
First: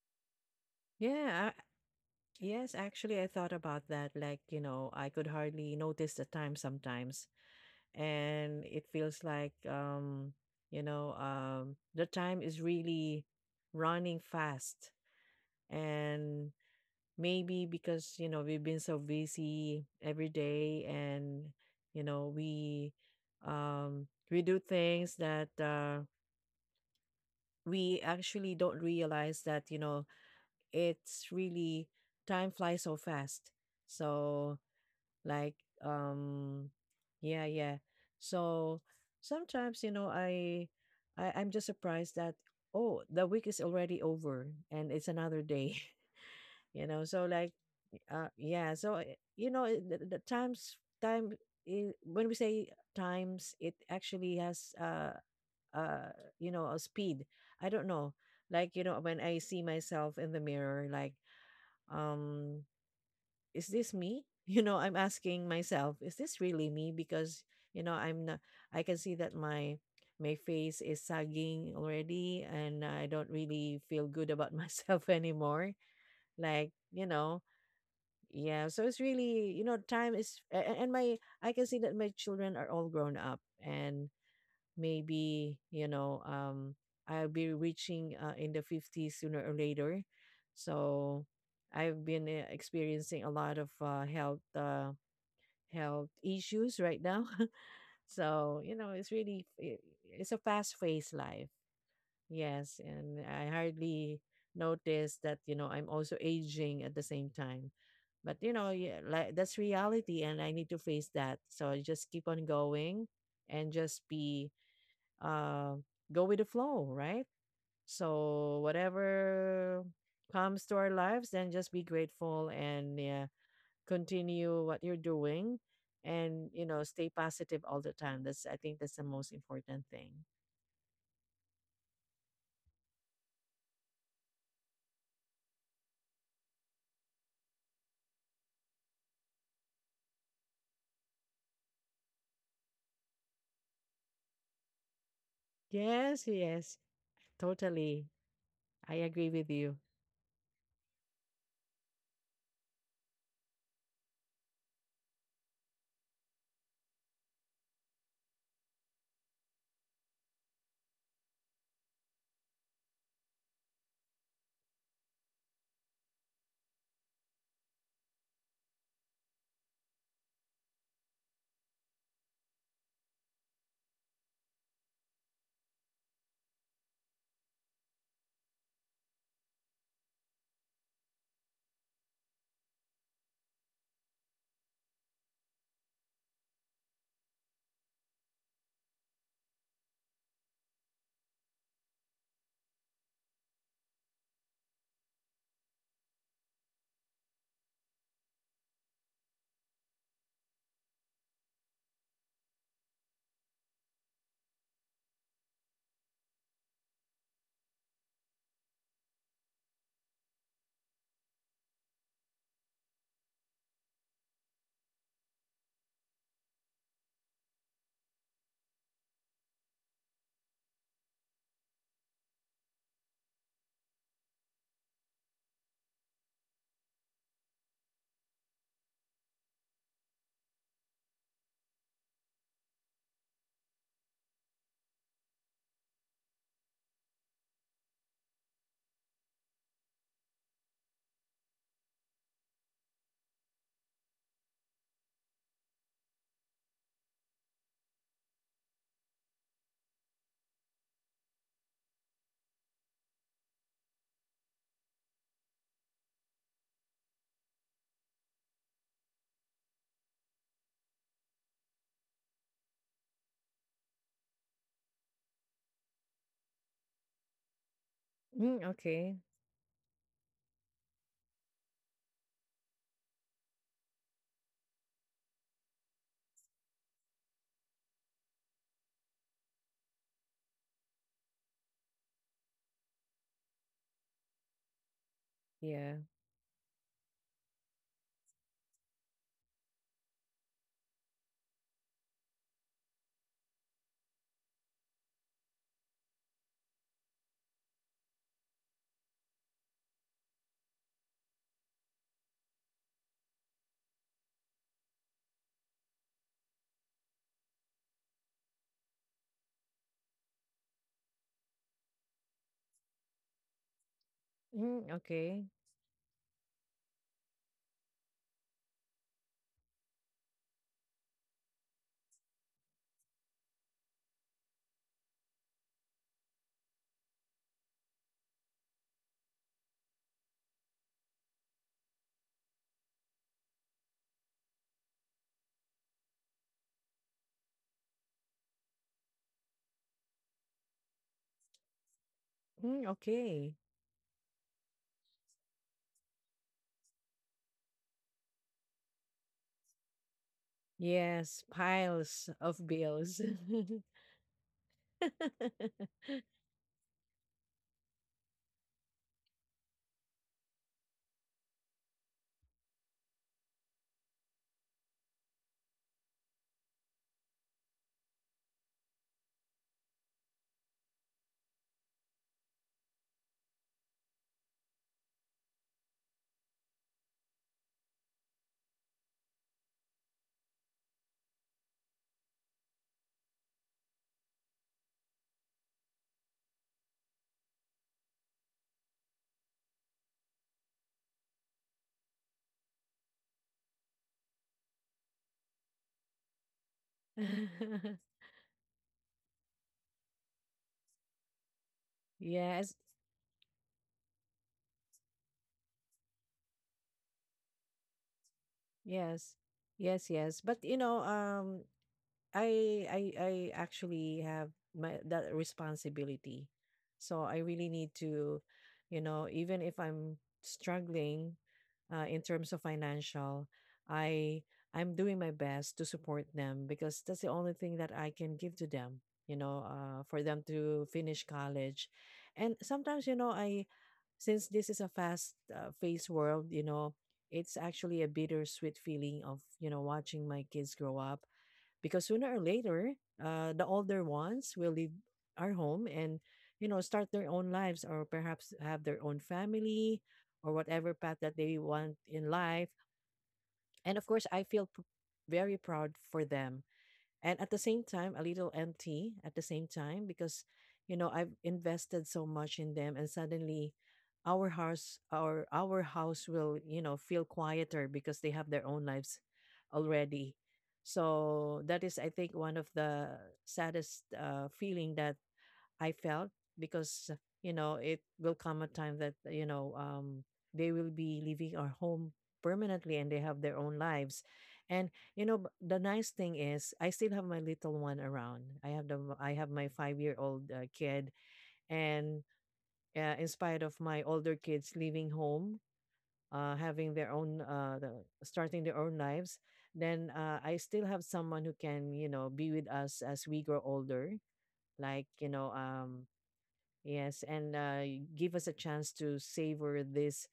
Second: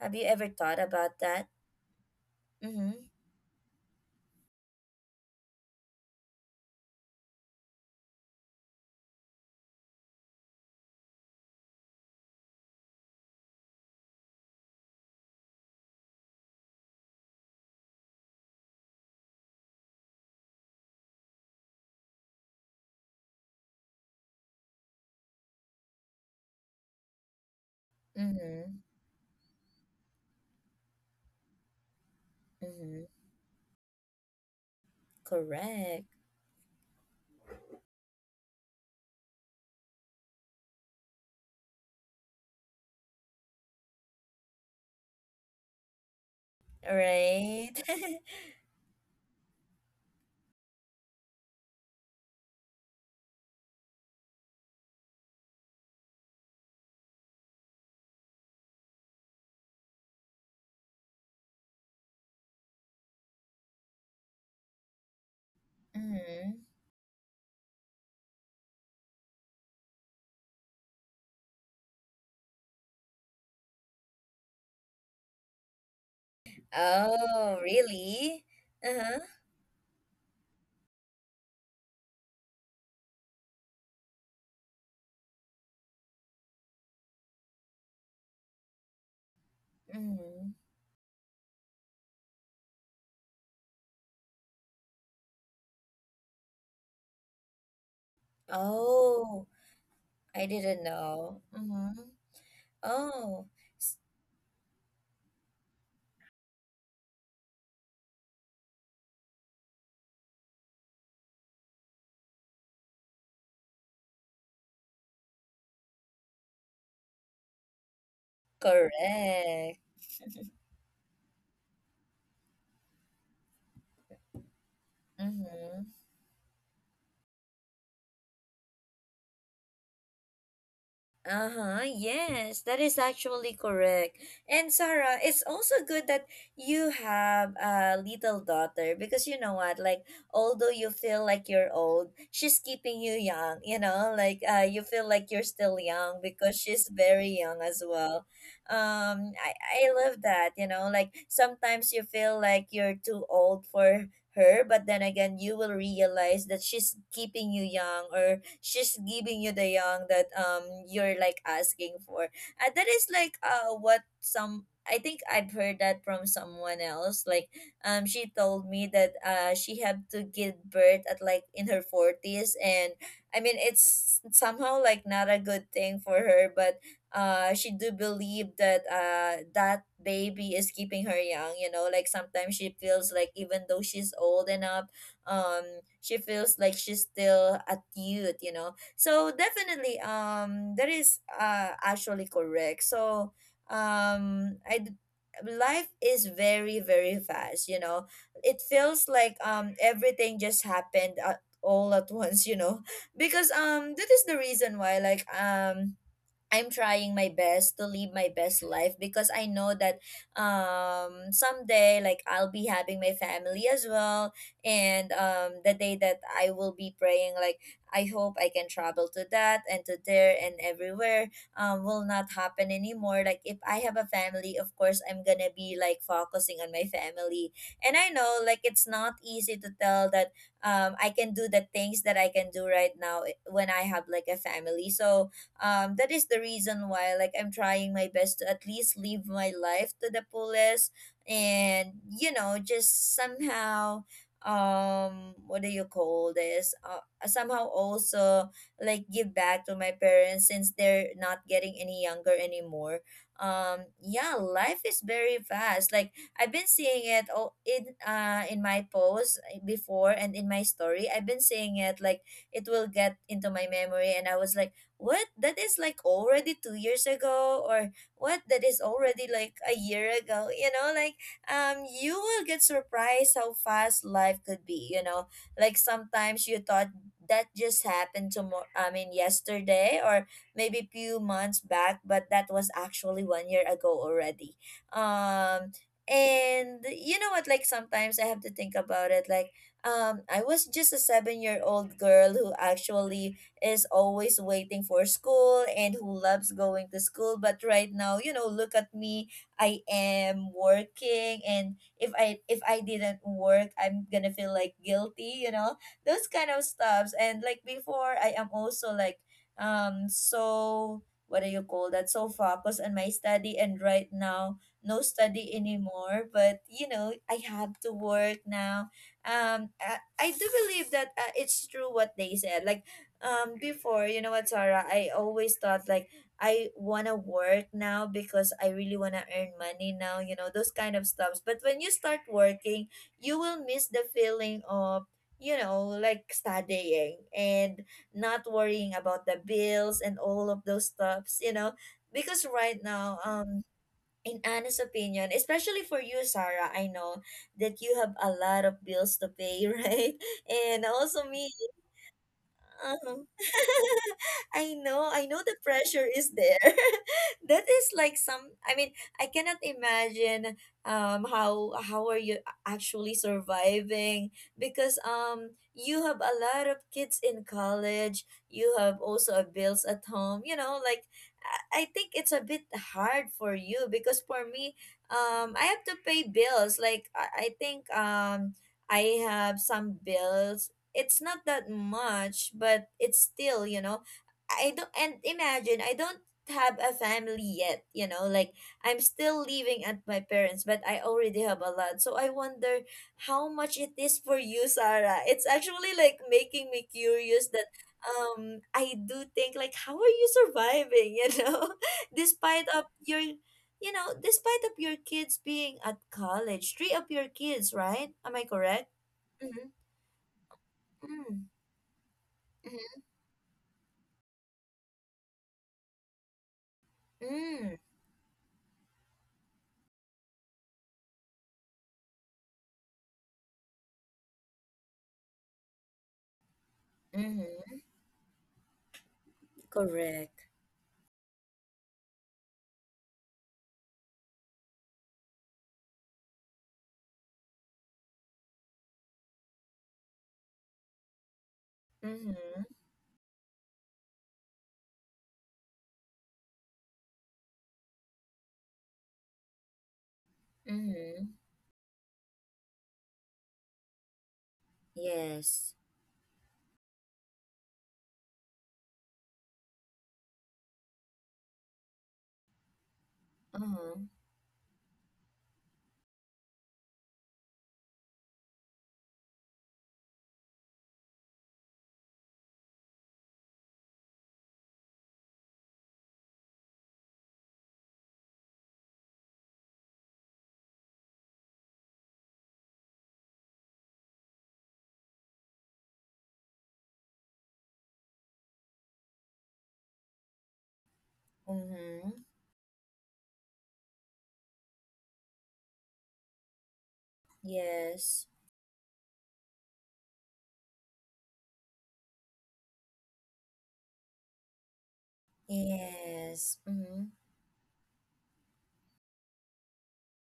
A: Have you ever thought about that?
B: Yeah, yes.
A: Mm-hmm.
B: Actually, I thought about that. Like, you know, I could hardly notice the time sometimes, and it feels like you know, the time is really running fast. And maybe because, you know, we've been so busy every day, and you know, we do things that we actually
A: Mm-hmm.
B: don't realize that, you know, it's really, time flies so
A: Mm-hmm.
B: fast. So like,
A: Correct.
B: um yeah, yeah. So sometimes, you know, I, I'm just surprised that, oh, the week is already over and it's another day. (laughs) You know, so like
A: Right. (laughs)
B: yeah. So you know, the times, time, when we say times, it actually has uh you know, a speed. I don't know, like, you know, when I see myself in the mirror like, um is this me? (laughs) You know, I'm asking myself, is this
A: mm-hmm.
B: really me? Because, you know, I'm not, I can see that my face is sagging already, and I don't really feel good about (laughs) myself anymore. Like, you know,
A: Oh, really?
B: yeah. So it's
A: Uh-huh.
B: really, you know, time is, and my, I can see that my children are all grown up. And maybe, you know, I'll be reaching in the 50s sooner or later.
A: Mm-hmm.
B: So I've been experiencing a lot of health issues right now. (laughs) So you know, it's really,
A: Oh,
B: it's a
A: I
B: fast
A: didn't
B: paced
A: know.
B: life.
A: Mm-hmm.
B: Yes, and I
A: Oh, s-
B: hardly notice that, you know, I'm also aging at the same time. But you know, yeah, like that's reality and I need to face that. So I just keep on going, and just be uh, go with the flow, right? So
A: correct.
B: whatever comes to our lives, then just be grateful and yeah, continue what you're doing,
A: Mm-hmm.
B: and you know, stay positive all the time. That's, I think that's the most important thing.
A: Uh-huh. Yes, that is actually correct. And Sarah, it's also good that you have a little daughter, because you know what, like although you feel like you're old, she's keeping you young, you know? Like you feel like you're still young
B: Yes,
A: because
B: yes,
A: she's very young as
B: totally.
A: well.
B: I agree
A: Um
B: with
A: I
B: you.
A: I love that, you know? Like sometimes you feel like you're too old for her, but then again you will realize that she's keeping you young, or she's giving you the young that you're like asking for. And that is like what some, I think I've heard that from someone else. Like, she told me that she had to give birth at like in her forties, and I mean, it's somehow like not a good thing for her, but she do believe that that baby is keeping her young, you know, like sometimes she feels like even though she's old enough, um she feels like she's still a youth, you know. So definitely, that is actually correct. So um i d- life is very very fast, you know. It feels like everything just happened at, all at (laughs) once, you know, (laughs) because that is the reason why, like I'm trying my best to live my best life, because I know that someday like I'll be having my family as well. And the day that I will be praying, like I hope I can travel to that and to there and everywhere, will not happen anymore, like if I have a family, of course I'm going to be like focusing on my family. And I know, like it's not easy to tell that I can do the things that I can do right now, when I have like a family. So that is the reason why like I'm trying my best to at least live my life to the fullest, and you know, just somehow, what do you call this, somehow also like give back to my parents since they're not getting any younger anymore. Yeah, life is very fast. Like I've been seeing it all in my post, before and in my story, I've been seeing it like it will get into my memory, and I was like, what, that is like already 2 years ago, or what, that
B: Mm,
A: is
B: okay.
A: already like a year ago, you know like you will get surprised how fast life could be, you know, like sometimes you thought that just happened tomorrow, I mean yesterday, or maybe few months back, but that was actually 1 year ago already. um
B: Yeah.
A: and you know what, like sometimes I have to think about it, like I was just a 7 year old girl who actually is always waiting for school and who loves going to school. But right now, you know, look at me. I am working, and if I didn't work, I'm gonna feel like guilty, you know? Those kind of stuffs. And like before I am also like um so what do you call that? So focused on my study, and right now
B: Mm,
A: no
B: okay.
A: study anymore, but you know I have to work now. I do believe that it's true what they said, like before, you know what, Sarah, I always thought like I wanna work now because I really wanna earn money now, you know, those kind of stuffs. But when you start working, you will miss the feeling of, you know, like studying and not worrying about the bills and all of those stuffs, you know. Because right
B: Mm,
A: now,
B: okay.
A: in Anna's opinion, especially for you, Sarah, I know that you have a lot of bills to pay, (laughs) right? And also
B: Yes,
A: me,
B: piles of
A: uh-huh.
B: bills. (laughs)
A: (laughs) I know the pressure is there. (laughs) That is like some, I mean, I cannot imagine how are you actually surviving, because you have a lot of kids in college, you have also a bills at home, you know, like I think it's a bit hard for you. Because for me, I have to pay bills. Like I think I have some bills, it's not that much, but it's still, you know, I don't, and imagine I don't have a family yet, you know, like I'm still living at my parents, but I already have a lot. So I wonder how much it is for you, Sarah. It's actually like making me curious that
B: (laughs)
A: I do think like how are you surviving, you know, (laughs) despite
B: Yes.
A: of your, you know, despite of your kids being at college, three of your kids, right? Am I correct?
B: Yes. Yes, yes. But you know,
A: Mm-hmm.
B: I actually have my that responsibility. So I really
A: Mm,
B: need to, you know, even if I'm struggling in terms of financial, i I'm doing my best to support them because that's the only thing
A: mhm.
B: that I can give to them, you know, for
A: Correct.
B: them to finish college. And sometimes, you know, I since this is a fast paced world, you know, it's actually a bittersweet feeling of, you know, watching my kids grow up, because
A: Mhm.
B: sooner or later the older ones will leave our home, and you know, start their own lives, or perhaps have their own family, or whatever path
A: Mhm.
B: that they want in life. And of course, very
A: Yes.
B: proud for them, and at the same time a little empty at the same time, because you know, I've invested so much in them, and suddenly
A: Uh-huh.
B: our house, our house will, you know, feel quieter because they have their own lives already. So that is, I think, one of the saddest feeling that I felt. Because you know, it will come a time that, you know, they will be leaving our home permanently and they have their own lives. And you know, the nice thing is I still have my little one around. I have my 5 year old kid,
A: Mhm.
B: and in spite of my older kids leaving home, having their own
A: Yes.
B: starting their own lives, then I still have someone who can, you know, be with us as we grow older, like you know,
A: Yes. Mhm.
B: Yes, and give us a chance to savor these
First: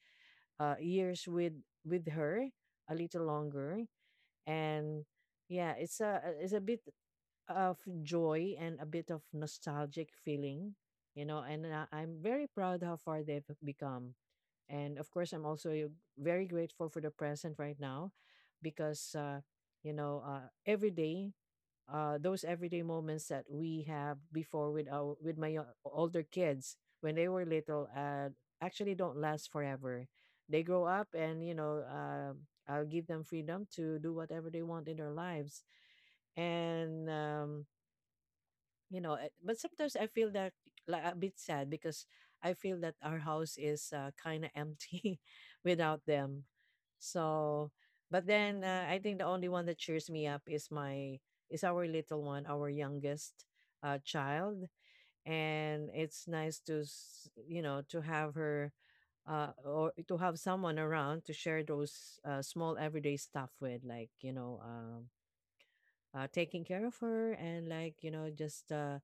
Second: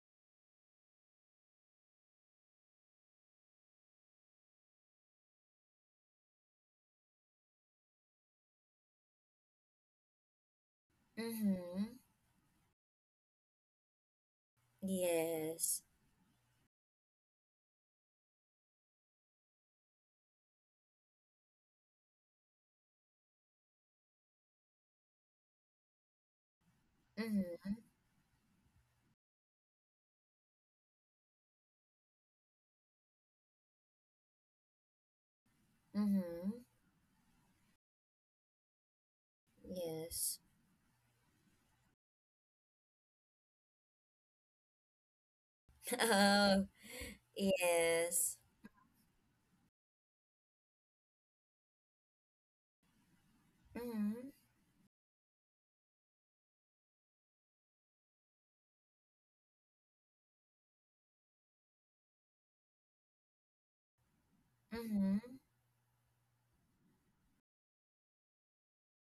B: years with her a little longer. And yeah, it's a bit of joy and a bit of nostalgic feeling, you know. And
A: Mhm.
B: I'm very proud how far they've become. And of course, I'm also
A: Yes.
B: very grateful for the present right now, because you know, every day, those everyday moments that we have before with our with my older kids when they were
A: Mhm.
B: little, actually don't last forever. They grow up, and you know, I'll give them freedom to do whatever they want in their lives,
A: Mhm.
B: and you know, but sometimes I feel
A: Yes.
B: that like a bit sad, because I feel that our house is kind of empty (laughs) without them.
A: (laughs) Oh,
B: So but
A: yes.
B: then I think the only one that cheers me up is my is our little one, our youngest
A: Mhm.
B: child. And it's nice to you know, to have her, or to have someone around to share those small everyday stuff with. Like you know,
A: Mhm.
B: taking care of her and like, you know, just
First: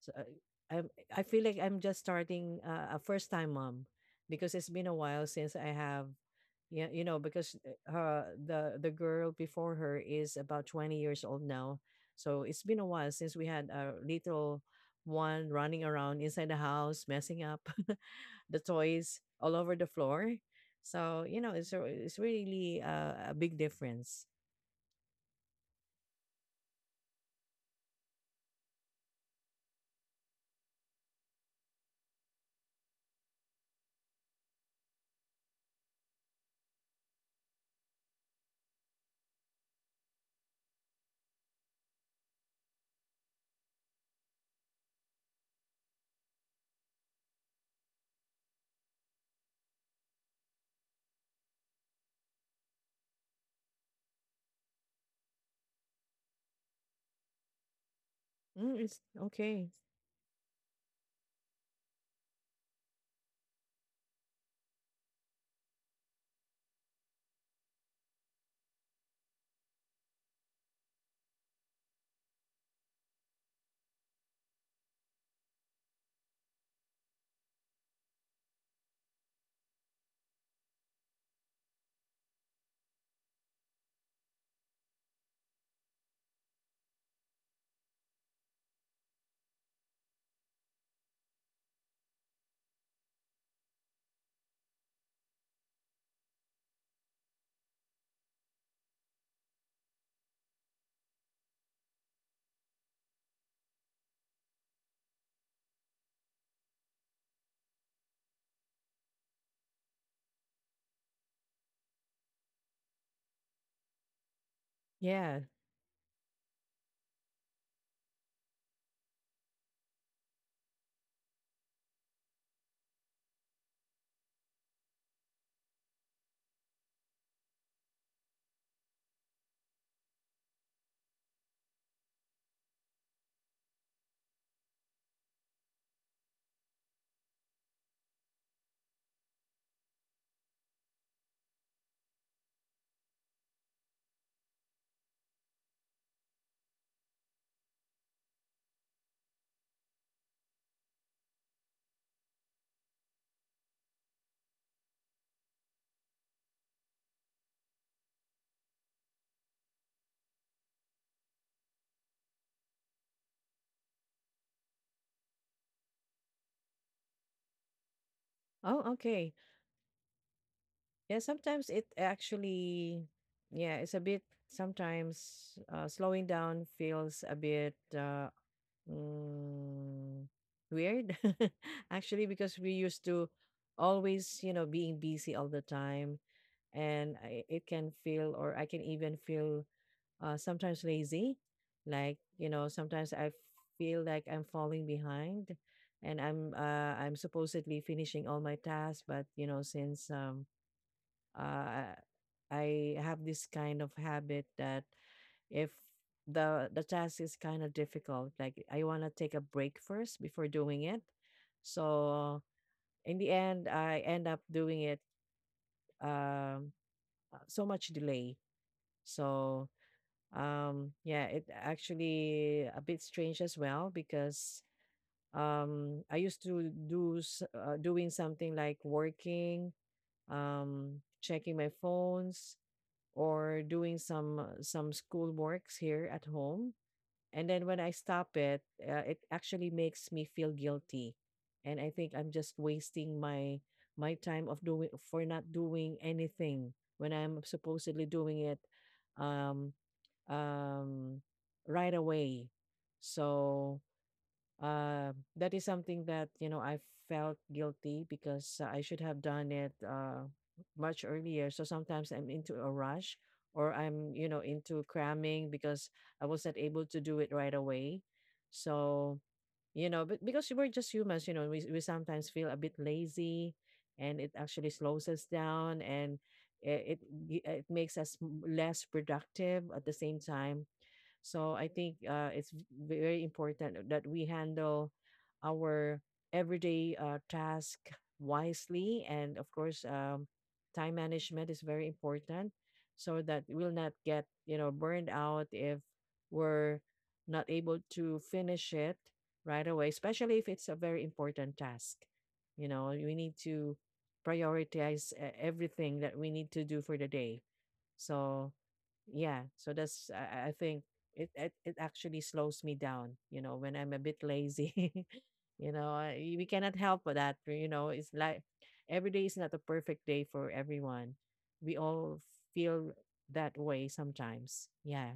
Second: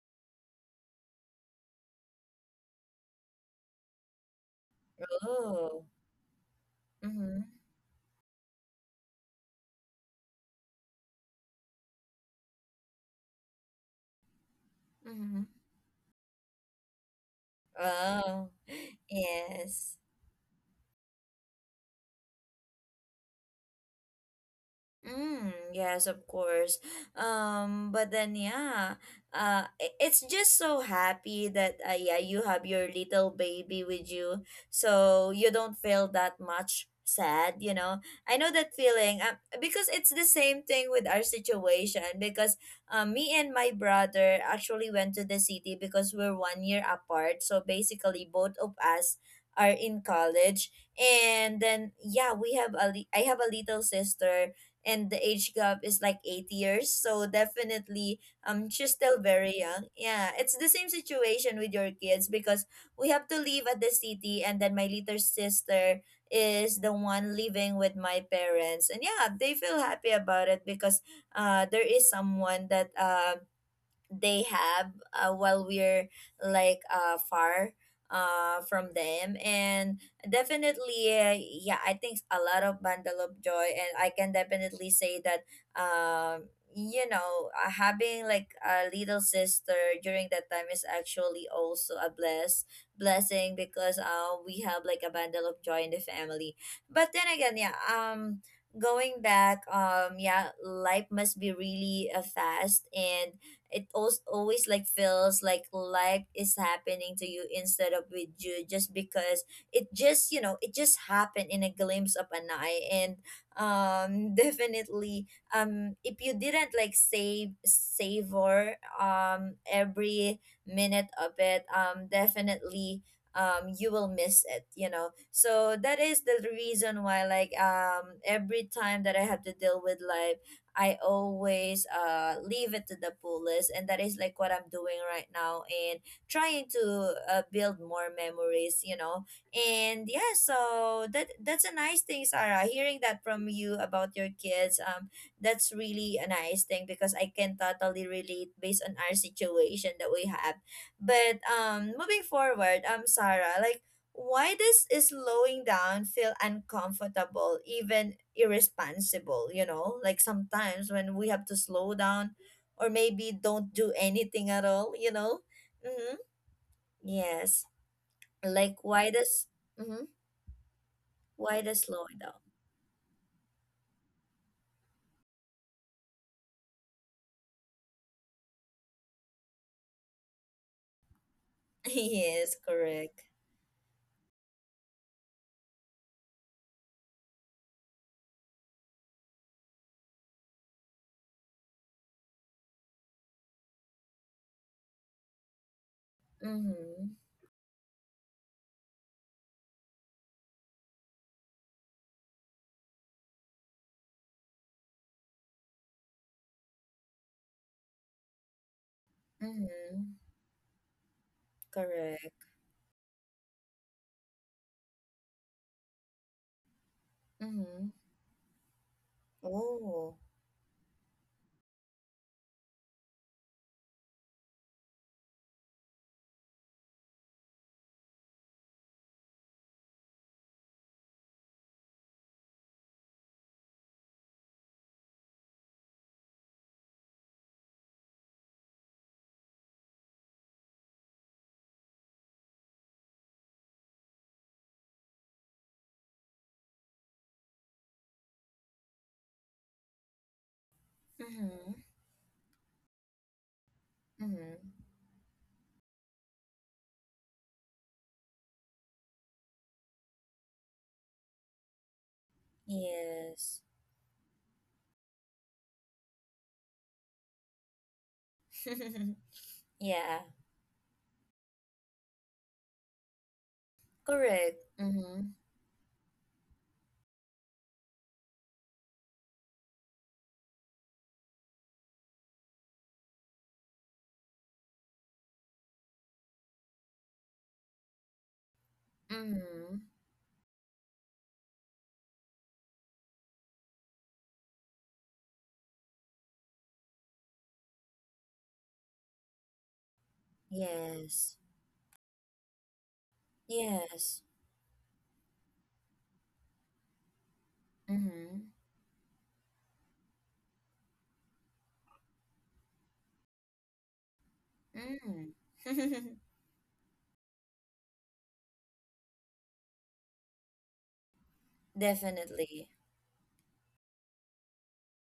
B: so, uh, I feel like I'm just starting a first time mom, because it's been a while since I
A: Oh.
B: have, yeah, you know,
A: Mhm.
B: because her, the girl before her is about 20 years old now. So it's been a while since we had a little
A: Mhm.
B: one running around inside the house messing up (laughs)
A: Oh.
B: the
A: (laughs)
B: toys all over the
A: Yes.
B: floor. So you know, it's really a big difference.
A: Mm, yes, of course. But then yeah, I- it's just so happy that yeah, you have your little baby with you, so you don't feel that much sad. You know, I know that feeling. Because it's the same thing with our situation. Because me and my brother actually went to the city because we're 1 year apart. So basically, both of us are in college, and then yeah, we have a li- I have a little sister and the age gap is like 8 years. So definitely,
B: Mm,
A: she's
B: it's
A: still very
B: okay.
A: young. Yeah, it's the same situation with your kids because we have to live at the city, and then my little sister is the one living with my parents, and yeah, they feel happy about it because there is someone that they have while we're like far from them. And definitely yeah, I think a lot of bundle of joy, and I can definitely say that um you know, having like a little sister during that time is actually also a blessing, because uh, we have like a bundle of joy in the family. But then again, yeah, going back, yeah, life must be really fast. And it also always like feels like life is happening to you instead of with you, just because it just, you know, it just happened in a glimpse of an eye. And (laughs) definitely,
B: Yeah.
A: if you didn't like save savor every minute of it, definitely, you will miss it, you know. So that is the reason why like every time that I have to deal with life, I always uh, leave it to the fullest, and that is like what I'm doing right now, and trying to build more memories, you know. And yeah, so that that's a nice thing, Sarah. Hearing that from you about your kids, that's really a nice thing because I can totally relate based on our situation that we have. But moving forward, Sarah, like why does slowing down feel uncomfortable, even irresponsible? You know, like sometimes when we have to slow down or maybe don't do anything at all, you know? Mm-hmm. Yes. Like,
B: Oh,
A: why
B: okay.
A: does, mm-hmm.
B: Yeah,
A: why
B: sometimes
A: does
B: it
A: slowing down?
B: actually, yeah, it's a bit, sometimes slowing down feels a bit mm, weird,
A: (laughs)
B: (laughs) actually,
A: yes,
B: because we used
A: correct.
B: to always, you know, being busy all the time. And I, it can feel, or I can even feel sometimes lazy. Like, you know, sometimes I feel like I'm falling behind, and
A: Mm-hmm.
B: I'm supposedly finishing all my tasks, but you know, since uh, I have this kind of habit that if the task is kind of difficult, like I want to take a break
A: Mm-hmm.
B: first before doing it. So
A: Correct.
B: in the end, I end up doing it um, so
A: Mm-hmm.
B: much delay. So
A: Oh.
B: um, yeah, it actually a bit strange as well because I used to do doing something like working, checking my phones, or doing some school works here at home, and then when I stop it, it actually makes me feel guilty and I think I'm just wasting my my time of doing for not doing anything when I'm supposedly doing it um um
A: Mm-hmm.
B: right away. So
A: Mm-hmm.
B: that is something that you know I felt guilty because I should have done it much earlier. So sometimes I'm into a rush
A: Yes.
B: or I'm you know into cramming because I wasn't able to do it right away. So
A: (laughs)
B: you know,
A: yeah.
B: but because we're just humans, you know, we sometimes feel a bit lazy, and it
A: Correct.
B: actually slows us
A: Mm-hmm.
B: down, and it it makes us less productive at the same time. So I think it's very important that we handle our everyday task wisely. And of
A: Mm-hmm.
B: course, time management is very important so that we'll not get, you know, burned out if we're not able to finish it right away, especially if it's a very
A: Yes.
B: important task. You know, we need to
A: Yes.
B: prioritize everything that we need to do for the day. So
A: Mm-hmm.
B: yeah, so that's I think it actually slows me down you know when I'm a bit lazy.
A: Mm.
B: (laughs) You know
A: (laughs)
B: we cannot help with that, you know, it's like every day is not a perfect day for everyone, we all
A: Definitely.
B: feel that way sometimes. Yeah.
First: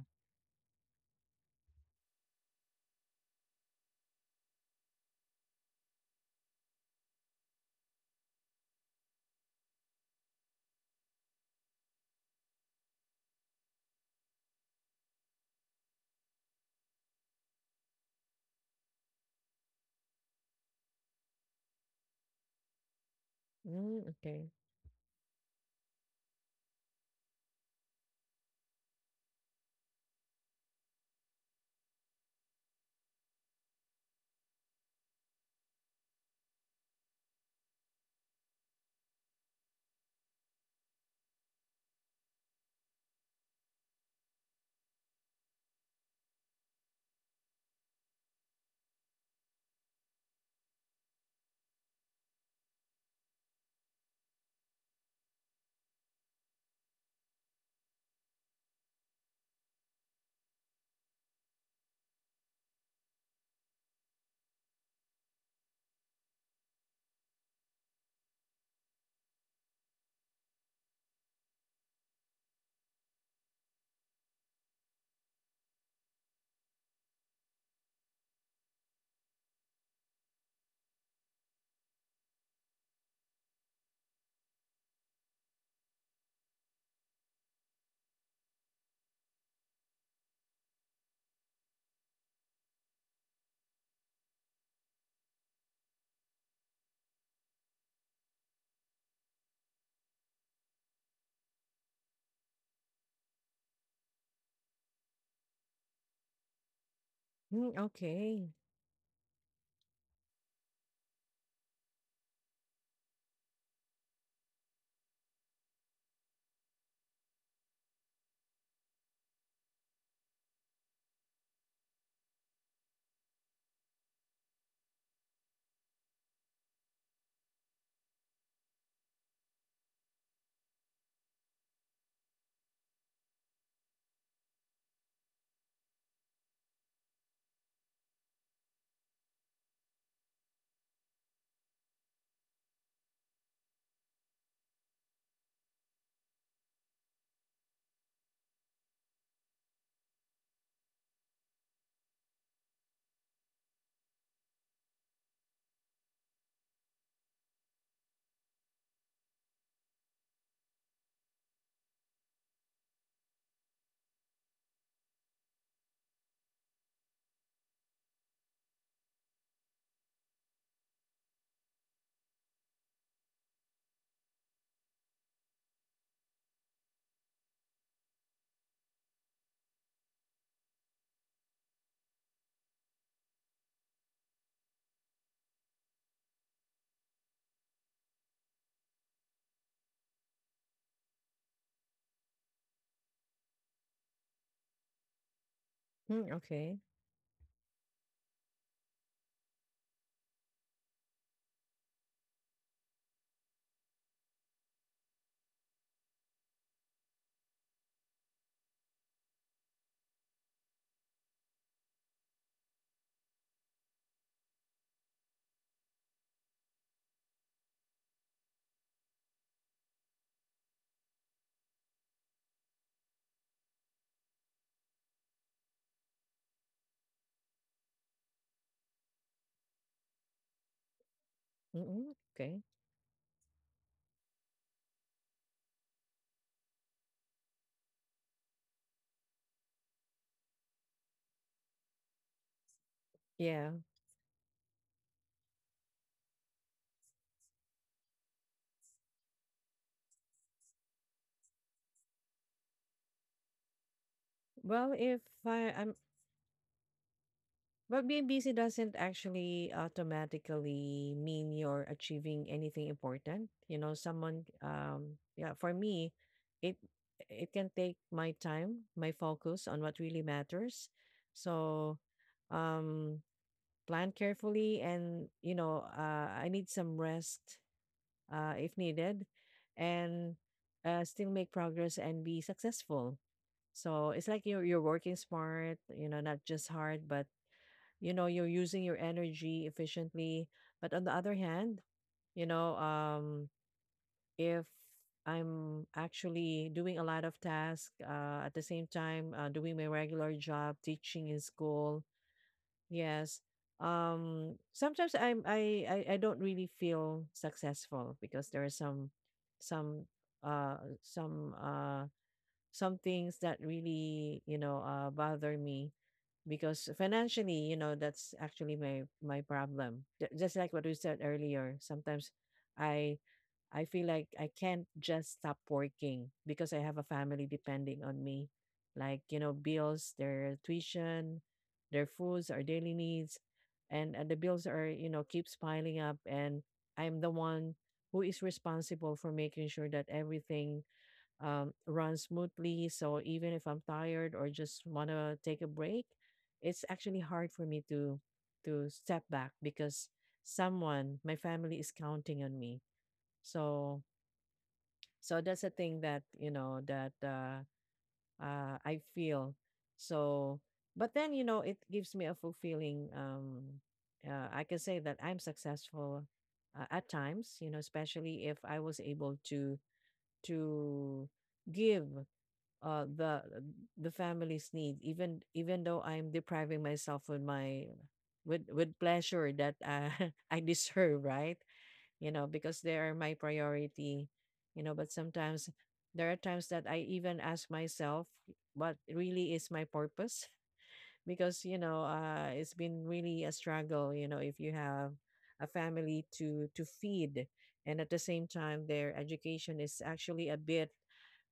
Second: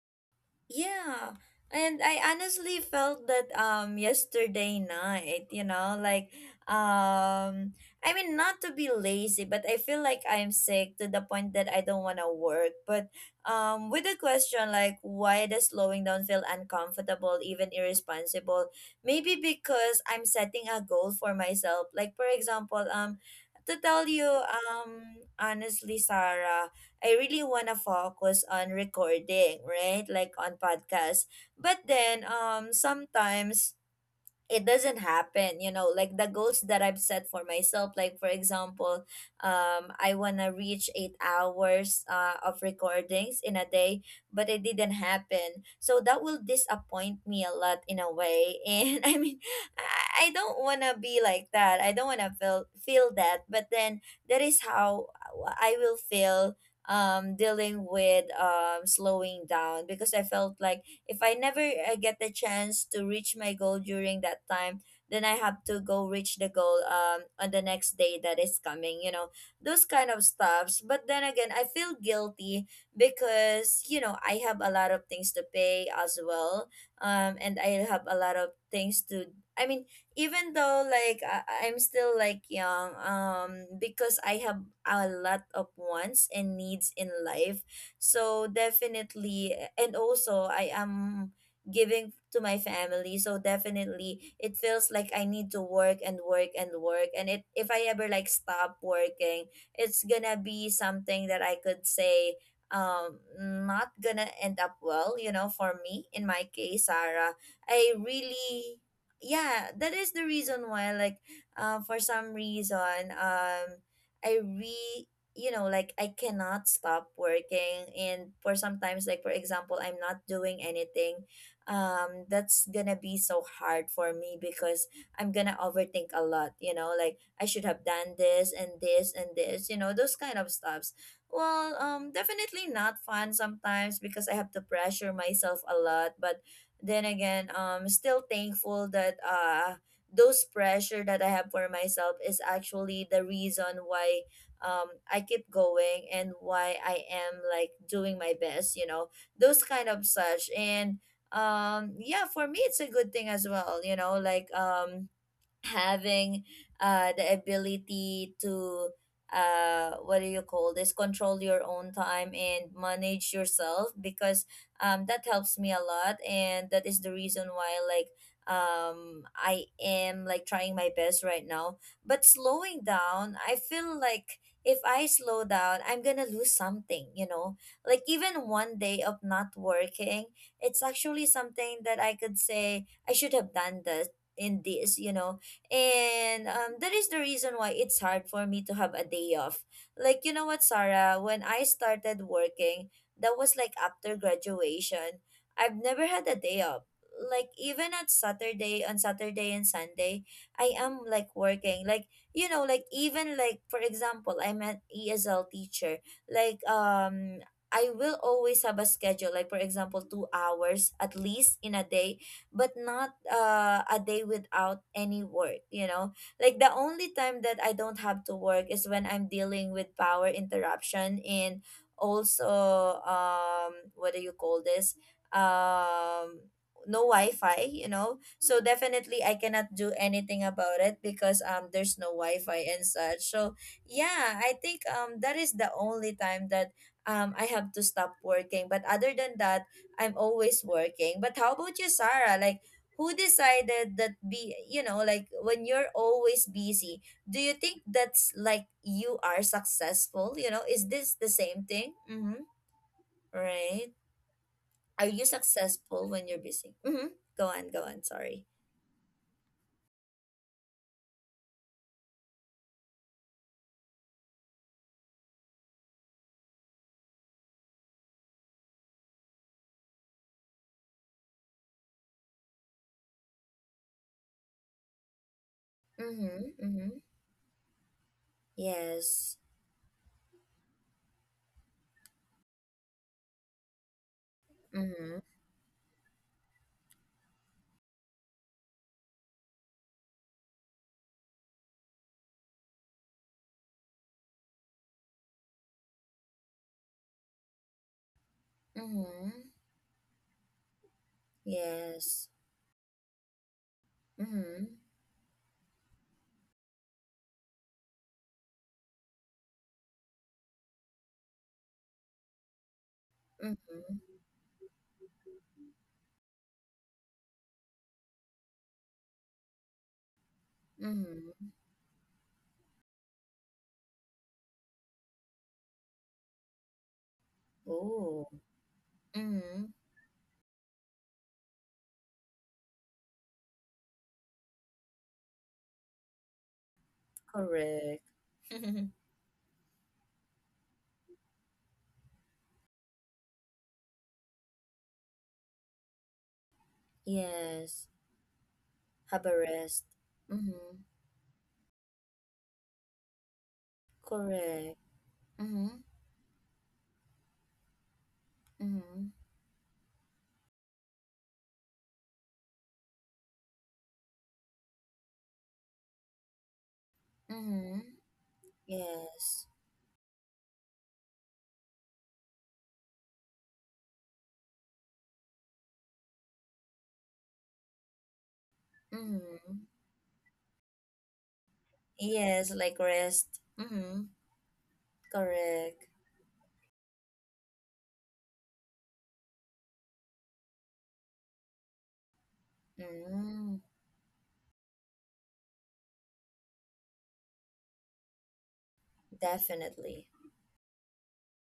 A: Yeah. And I honestly felt that um, yesterday night, you know, like um I mean, not to be lazy, but I feel like I'm sick to the point that I don't want to work. But with the question like why does slowing down feel uncomfortable, even irresponsible? Maybe because I'm setting a goal for myself. Like for example, to
B: Mm,
A: tell you
B: okay.
A: honestly, Sarah, I really want to focus on recording, right? Like on podcasts. But then sometimes it doesn't happen, you know, like the goals that I've set for myself, like for example, I want to reach 8 hours of recordings in a day, but it didn't happen. So that will disappoint me a lot in a way. And (laughs) I mean, I don't want to be like that, I don't want to feel that, but then that is how I will feel dealing with slowing down, because I felt like if I never get the chance to reach my goal during that time, then I have to go reach the goal on the next day that is coming, you know. Those kind of stuffs. But then again, I feel guilty because, you know, I have a lot of things to pay as well. Um, and I have a lot of things to, I mean, even though like I'm still like young, um, because I have a lot of wants and needs in life. So definitely, and also I am giving to my family. So definitely, it feels like I need to work and work and work. And it, if I ever like stop working, it's gonna be something that I could say not gonna end up well, you know, for me, in my case, Sarah.
B: Mm,
A: I
B: okay.
A: really Yeah, that is the reason why like for some reason, I re you know, like I cannot stop working. And for sometimes, like for example, I'm not doing anything, that's gonna be so hard for me, because I'm gonna overthink a lot, you know, like I should have done this and this and this, you know, those kind of stuffs. Well, definitely not fun sometimes, because I have to pressure myself a lot. But then again, still thankful that uh, those pressure that I have for myself is actually the reason why um I keep going and why I am like doing my best, you know, those kind of such. And yeah, for me it's a good thing as well, you know, like having uh, the ability to uh, what do you call this, control your own time and manage yourself, because that helps me a lot, and that is the reason why like I am like trying my best right now. But slowing down, I feel like if I slow down, I'm going to lose something, you know, like even one day of not working, it's actually something that I could say I should have done this in this, you know. And that is the reason why it's hard for me to have a day off. Like, you know what, Sarah, when I started working, that was like after graduation, I've never had a
B: Mm,
A: day off.
B: okay.
A: Like, even at Saturday, on Saturday and Sunday, I am like working. Like, you know, like, even like, for example, I'm an ESL teacher. Like, I will always have a schedule, like for example, 2 hours at least in a day, but not a day without any work, you know. Like the only time that I don't have to work is when I'm dealing with power interruption and also um, what do you call this, um no wi-fi, you know. So definitely I cannot do anything about it because um,
B: Mm,
A: there's no
B: mm,
A: wi-fi
B: okay.
A: and such. So yeah, I think um, that is the only time that I have to stop working. But other than that, I'm always working. But how about you, Sarah? Like, who
B: Yeah,
A: decided that be, you know, like when you're always busy, do you think that's like you are successful, you know, is this the same thing? Mm-hmm. Right.
B: well,
A: Are
B: if
A: you
B: I'm
A: successful when you're busy? Mm-hmm. Go on, go
B: But
A: on,
B: being busy
A: sorry.
B: doesn't actually automatically mean you're achieving anything important. You know, someone, yeah, for me, it it can take my time, my focus on what really matters. So, um, plan carefully, and you know, I
A: Mm-hmm.
B: need some
A: Mm-hmm.
B: rest, if needed,
A: Yes.
B: and still make progress and be successful. So it's like you're working
A: Mm-hmm.
B: smart, you know, not just hard, but you know you're using your energy efficiently. But on the other hand, you know, if I'm actually doing a lot of tasks at the same
A: Mm-hmm.
B: time doing my regular job teaching in school.
A: Yes.
B: Yes.
A: Mm-hmm.
B: Sometimes I'm I don't really feel successful because there are some uh some uh some things that
A: Mm-hmm.
B: really, you know, bother me, because financially, you know, that's actually my my problem. Just like what we said
A: Mm-hmm.
B: earlier, sometimes I I feel like I can't just stop working because I have a family depending on
A: Oh.
B: me. Like, you know,
A: Mm-hmm.
B: bills, their tuition, their foods, our daily needs, and the bills are, you know, keeps piling up, and I'm the one
A: Correct.
B: who is
A: (laughs)
B: responsible for making sure that everything run smoothly. So even if I'm tired or just want to take a break, it's actually hard for me
A: Yes.
B: to step
A: Have a
B: back
A: rest.
B: because
A: Mm-hmm.
B: someone, my family is counting on me. So
A: Correct.
B: so that's a
A: Mm-hmm.
B: thing that you know that I
A: Mm-hmm.
B: feel. So but then you know it gives me a fulfilling. I can say that I'm successful at times. You
A: Mm-hmm.
B: know, especially if I was able
A: Yes.
B: to give uh, the the family's need, even even though I'm depriving myself with my with pleasure
A: Mm-hmm.
B: that (laughs) I deserve, right? You know,
A: Yes, like
B: because they are my
A: rest. Mm-hmm.
B: priority, you know, but sometimes
A: Correct.
B: there are times that I even ask myself what really is my purpose. (laughs) Because you know it's been really a
A: Mm-hmm.
B: struggle, you know, if you have a family to feed, and at the same time their education is
A: Definitely.
B: actually a bit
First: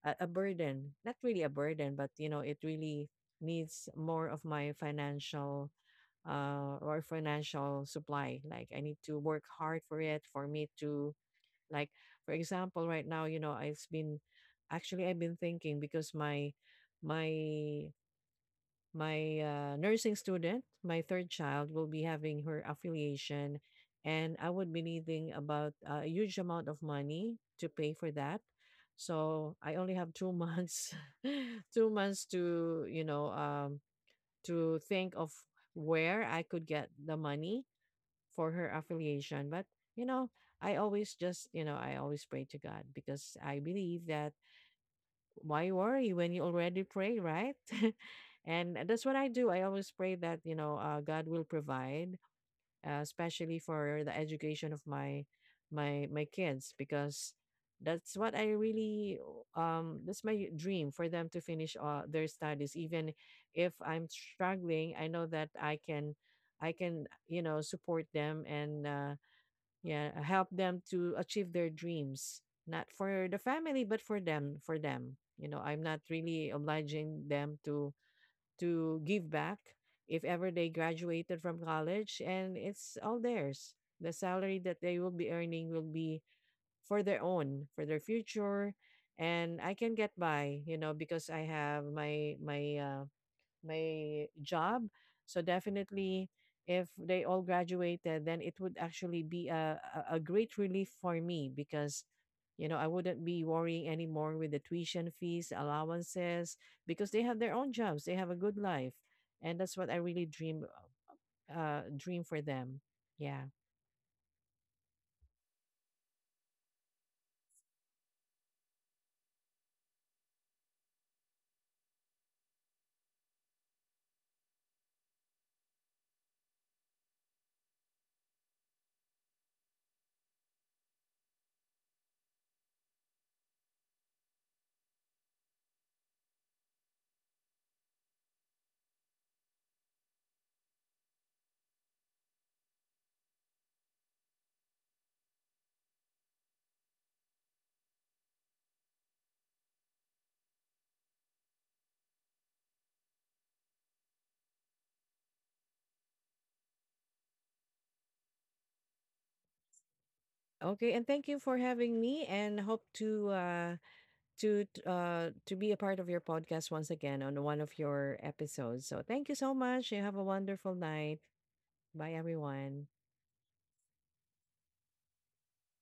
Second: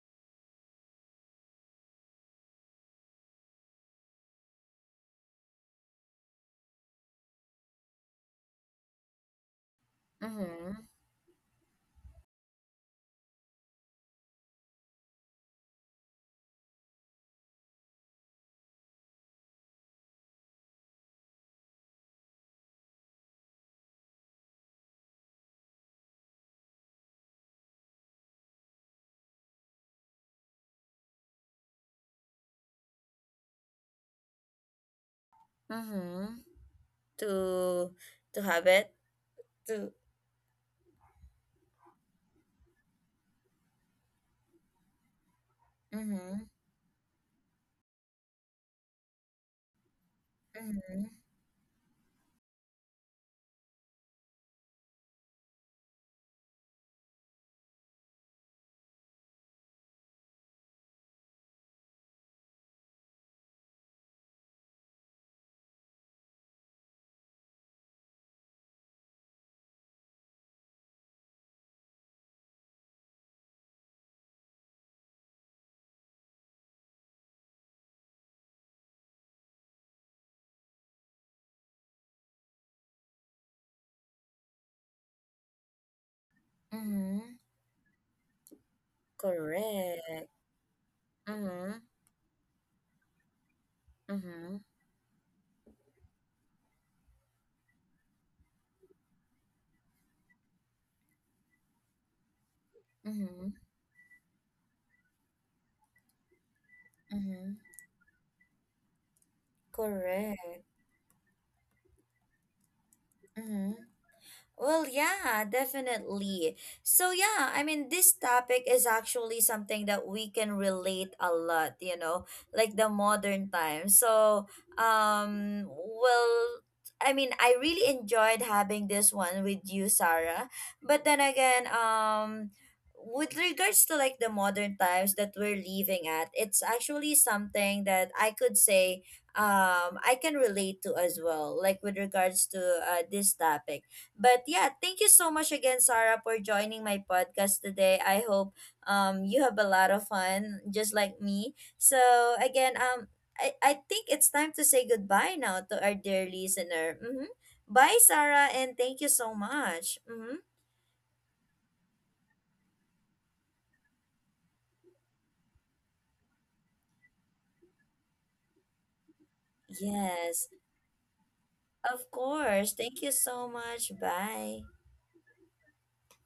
B: a burden, not really a burden, but you know it really needs more of my financial or financial supply. Like I need to work hard for it for me
A: Mm-hmm.
B: to, like for example right now, you know I've been actually I've been thinking because my my nursing student, my third child, will be having her affiliation, and I would be needing about a huge amount of money to pay for that. So I only have 2 months, (laughs) 2 months to you know to think of where
A: Mm-hmm.
B: I could get the
A: To
B: money
A: to
B: for
A: have
B: her
A: it.
B: affiliation. But
A: To
B: you know, I always just you know I always pray to God because I believe that why worry when you
A: mm-hmm.
B: already pray, right? (laughs) And that's what I do. I always pray that, you know,
A: Mm-hmm.
B: God will provide, especially for the education of my my kids, because that's what I really that's my dream for them to finish their studies. Even if I'm struggling, I know that I can, you know, support them and yeah, help them to achieve their dreams, not for the family, but for them, for them. You know, I'm not really obliging them to give back if ever they graduated from college, and it's all theirs. The salary that they will be earning will be for their
A: Mm-hmm.
B: own, for their future, and I can get
A: Correct.
B: by, you know, because I
A: Mm-hmm.
B: have my
A: Mm-hmm.
B: job. So definitely if they all graduated, then it would actually be a great relief for me, because you know, I wouldn't be
A: Mm-hmm.
B: worrying anymore with the tuition fees, allowances, because they have
A: Mm-hmm.
B: their own jobs. They have a good life. And that's what I really
A: Correct.
B: dream for them. Yeah.
A: Mm-hmm. Well, yeah, definitely. So, yeah, I mean, this topic is actually something that we can relate a lot, you know, like the modern time. So, well, I mean, I really enjoyed having this one with you, Sarah. But then again, with regards to like the modern times that we're living at, it's actually something that I could say um, I can relate to as well, like with regards to this topic. But yeah, thank you so much again, Sarah, for joining my podcast today. I hope um, you have a lot of fun, just like me. So again, I think it's time to say goodbye now to our dear listener. Mm-hmm. Bye, Sarah, and thank you so much. Mm-hmm.
B: Okay, and thank you for having me and hope to to be a part of your podcast once again on one of your episodes. So thank you so much. You have a
A: Yes,
B: wonderful night.
A: of
B: Bye,
A: course.
B: everyone.
A: Thank you so much. Bye.